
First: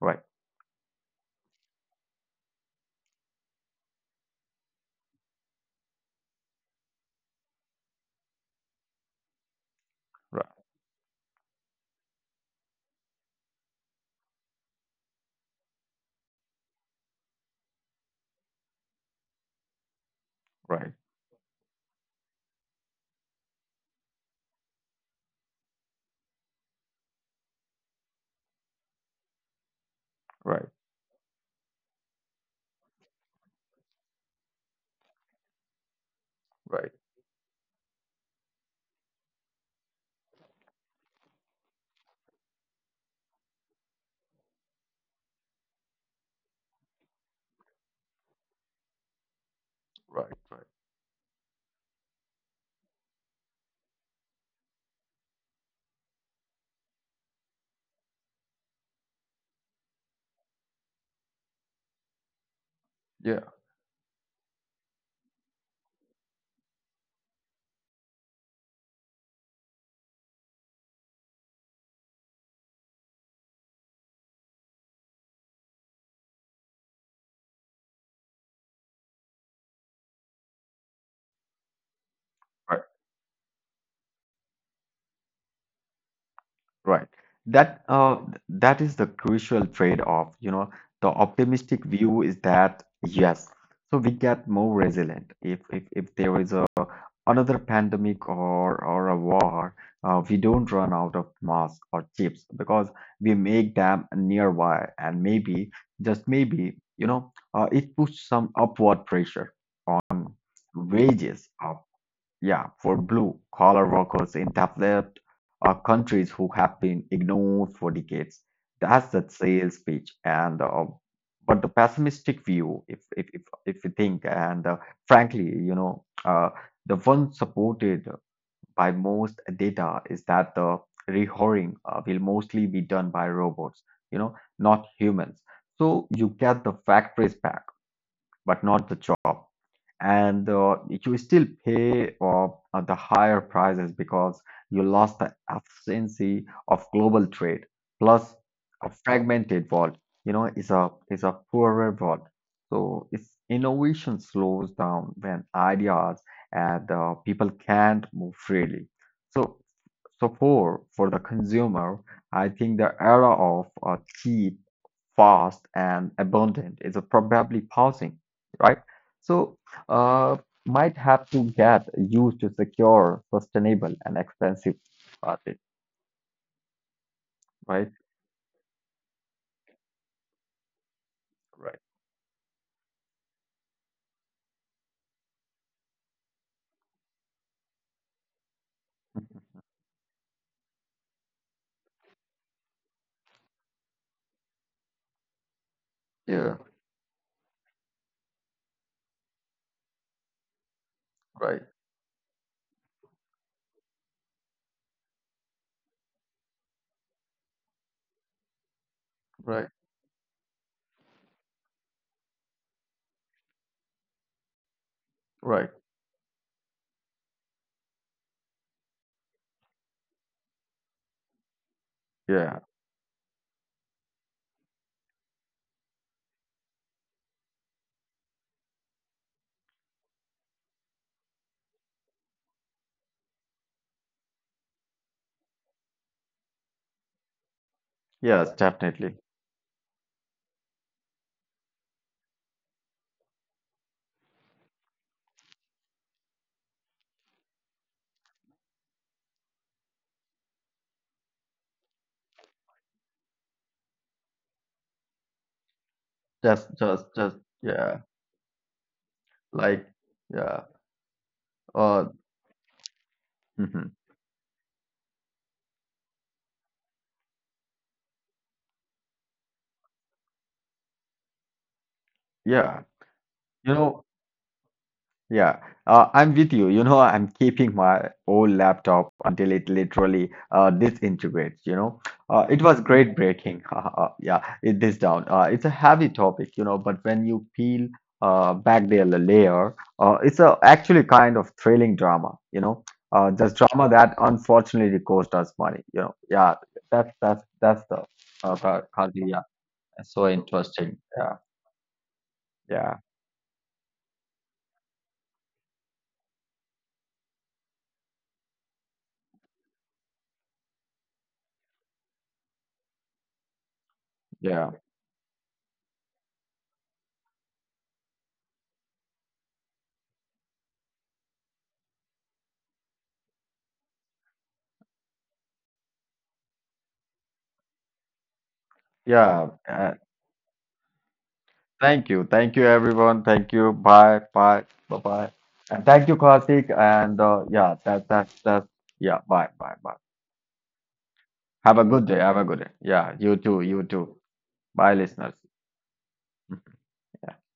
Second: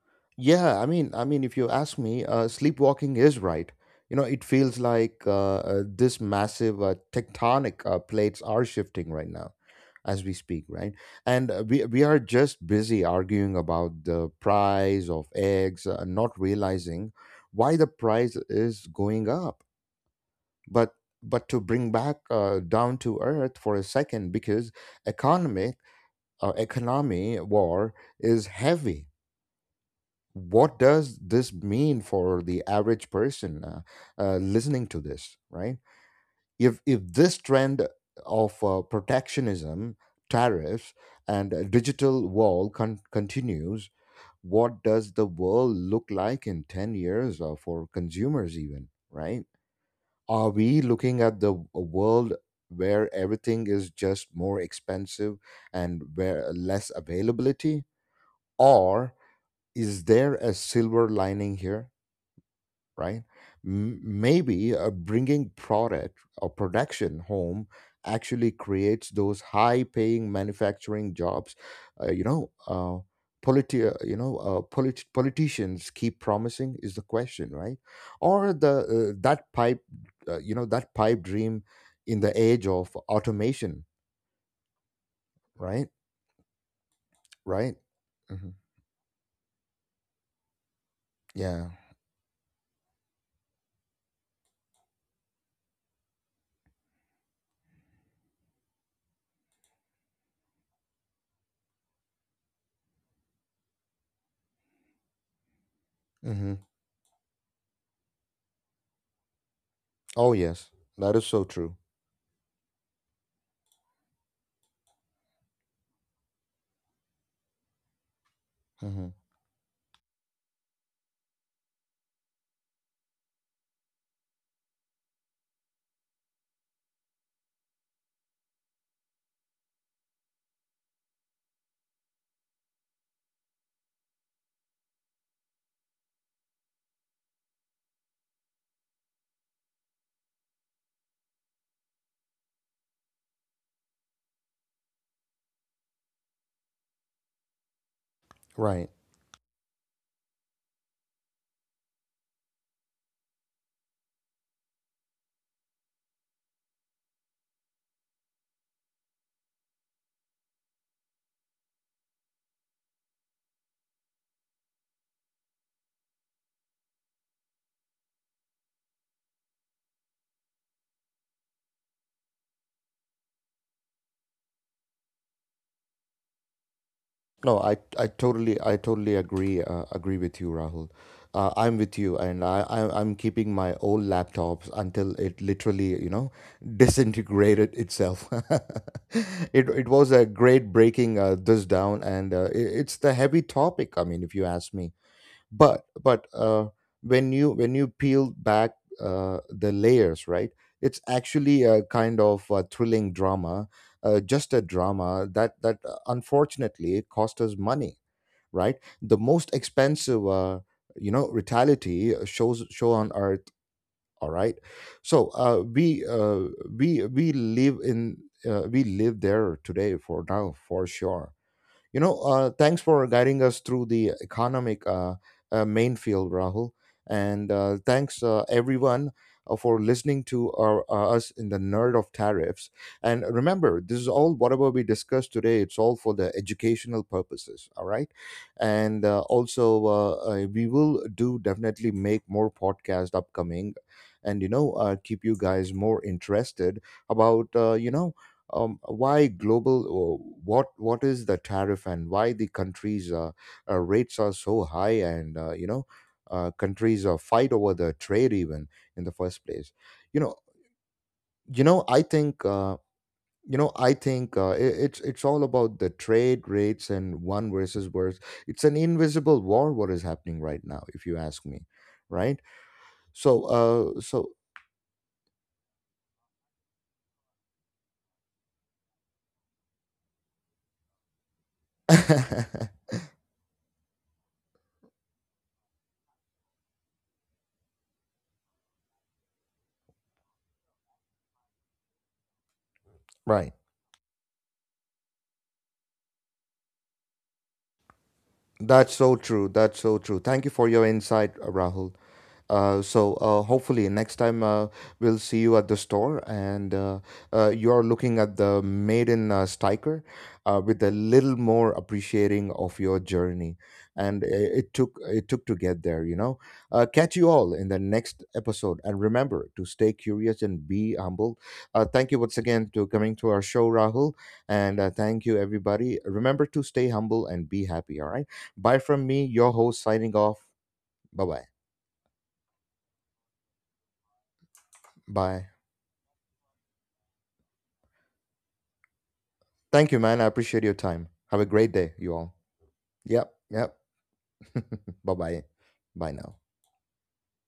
B: right,
A: Yeah. I mean, I mean, if you ask me, uh, sleepwalking is right. You know, it feels like, uh, uh, this massive uh, tectonic uh, plates are shifting right now as we speak,
B: right,
A: right? And, uh, we, we are just busy arguing about the price of eggs, uh, not realizing why the price is going up, but
B: right,
A: but to bring back uh, down to earth for a second, because economic uh, economy war is heavy.
B: right,
A: What does this mean for the average person, uh, uh, listening to this, right? if
B: right,
A: if this trend of, uh, protectionism, tariffs, and a digital wall con- continues, what does the world look like in ten years, uh, for consumers even, right?
B: right,
A: Are
B: right,
A: we looking at the w- world where everything is just more expensive, and where, uh, less availability, or is there a silver lining here, right?
B: yeah, right.
A: M- maybe uh, bringing product or production home actually creates those high-paying manufacturing jobs. Uh, you know, uh, politi- uh, you know, uh, polit- politicians keep promising is the question, right? Or the, uh, that pipe, uh, you know, that pipe dream in the age of automation, right?
B: Right.
A: Right?
B: That uh,
A: Hmm.
B: that is the crucial trade-off. You know, the
A: Yeah.
B: optimistic view is that yes, so we get more resilient if if if there is a another pandemic or or a war, uh, we don't run out of masks or chips because we make them nearby and maybe just
A: Hmm.
B: maybe, you know, uh, it puts some upward pressure
A: Oh
B: on
A: yes, that is so
B: wages
A: true.
B: uh, yeah, for blue collar workers in developed uh, countries who have been ignored for decades.
A: Hmm.
B: That's the sales pitch. And uh, but the pessimistic view, if if if, if you think, and uh, frankly, you know, uh, the one supported by most data is that the rehiring uh, will mostly be done by robots. You know, not humans. So you get the factories back, but not the job, and uh, you still pay uh, uh, the higher prices because you lost the efficiency of global trade. Plus,
A: Right.
B: a fragmented world, you know, is a is a poorer world. So, its innovation slows down when ideas and uh, people can't move freely. So, so for for the consumer, I think the era of uh, cheap, fast, and abundant is uh, probably pausing, right? So uh, might have to get used to secure, sustainable, and expensive patent,
A: No, I,
B: right?
A: I totally I totally agree uh, agree with you, Rahul. Uh, I'm
B: Right.
A: with you, and, I, I I'm keeping my old laptops until it literally, you know, disintegrated itself. it it was a great breaking uh, this down, and, uh, it, it's the heavy topic. I mean, if you ask me, but but
B: Yeah.
A: uh, when you when you peel back uh, the layers, right. It's actually
B: Right.
A: a kind of a thrilling drama, uh, just a drama that that uh, unfortunately it cost us money, right. The most
B: Right.
A: expensive, uh, you know, retaliatory shows show on earth, all right. So uh,
B: Right.
A: we uh, we we live in, uh, we live there today for now for sure. You know, uh,
B: Yeah.
A: thanks for guiding us through the economic, uh, uh, main field, Rahul. And, uh, thanks, uh, everyone, uh, for listening to our, uh, us in the nerd of tariffs. And remember, this is all whatever we discussed today. It's all for the educational purposes. All right,
B: Yes.
A: and,
B: Definitely.
A: uh, also uh, uh, we will do definitely make more podcast upcoming, and, you know, uh, keep you guys more interested about, uh, you know, um, why global, uh, what what is the tariff, and why the countries, uh, uh, rates are so high, and, uh, you know, uh,
B: Just.
A: countries,
B: Just.
A: uh,
B: Just.
A: fight over the
B: Yeah.
A: trade, even in the first place,
B: Like.
A: you know.
B: Yeah.
A: You know, I
B: Uh.
A: think uh, you know
B: Mhm.
A: I think uh, I it's it's all about the trade rates and one versus worse. It's an invisible war, what is happening right now, if you ask me, right.
B: Yeah.
A: so
B: You
A: uh
B: know.
A: so
B: Yeah, uh, I'm with you. You know, I'm keeping my old laptop until it literally uh, disintegrates. You know, uh, it was great breaking. uh, yeah, it this down. Uh, it's a heavy topic, you know, but when you peel uh, back the la- layer, uh, it's a actually kind of thrilling drama. You know, uh,
A: Right.
B: just drama that unfortunately cost us money. You know, yeah, that's that's that's the uh,
A: That's so
B: Kazi.
A: true.
B: Yeah,
A: That's so true.
B: so
A: Thank you for your
B: interesting.
A: insight,
B: Yeah,
A: Rahul. Uh, so,
B: yeah,
A: uh, hopefully next time, uh, we'll see you at the store, and, uh, uh, you're looking at the maiden uh, sticker, uh, with a little more appreciating of your journey, and i- it
B: yeah,
A: took, it took to get there, you know. Uh, catch you all in the next episode, and remember to stay curious and be humble. Uh, thank you once again to coming to our show, Rahul. And, uh, thank you everybody, remember to stay humble and be happy, all right. Bye from me,
B: yeah.
A: your host,
B: Uh,
A: signing off. Bye bye.
B: thank you. Thank you, everyone. Thank you. Bye. Bye. Bye. Bye.
A: Bye.
B: And thank you, Karthik. And uh, yeah, that that's that's yeah. Bye. Bye.
A: Thank
B: Bye.
A: you, man. I appreciate your time. Have a great
B: Have a
A: day,
B: good
A: you
B: day. Have
A: all.
B: a good day. Yeah.
A: Yep,
B: You too.
A: yep.
B: You too. Bye,
A: Bye
B: listeners.
A: bye. Bye now.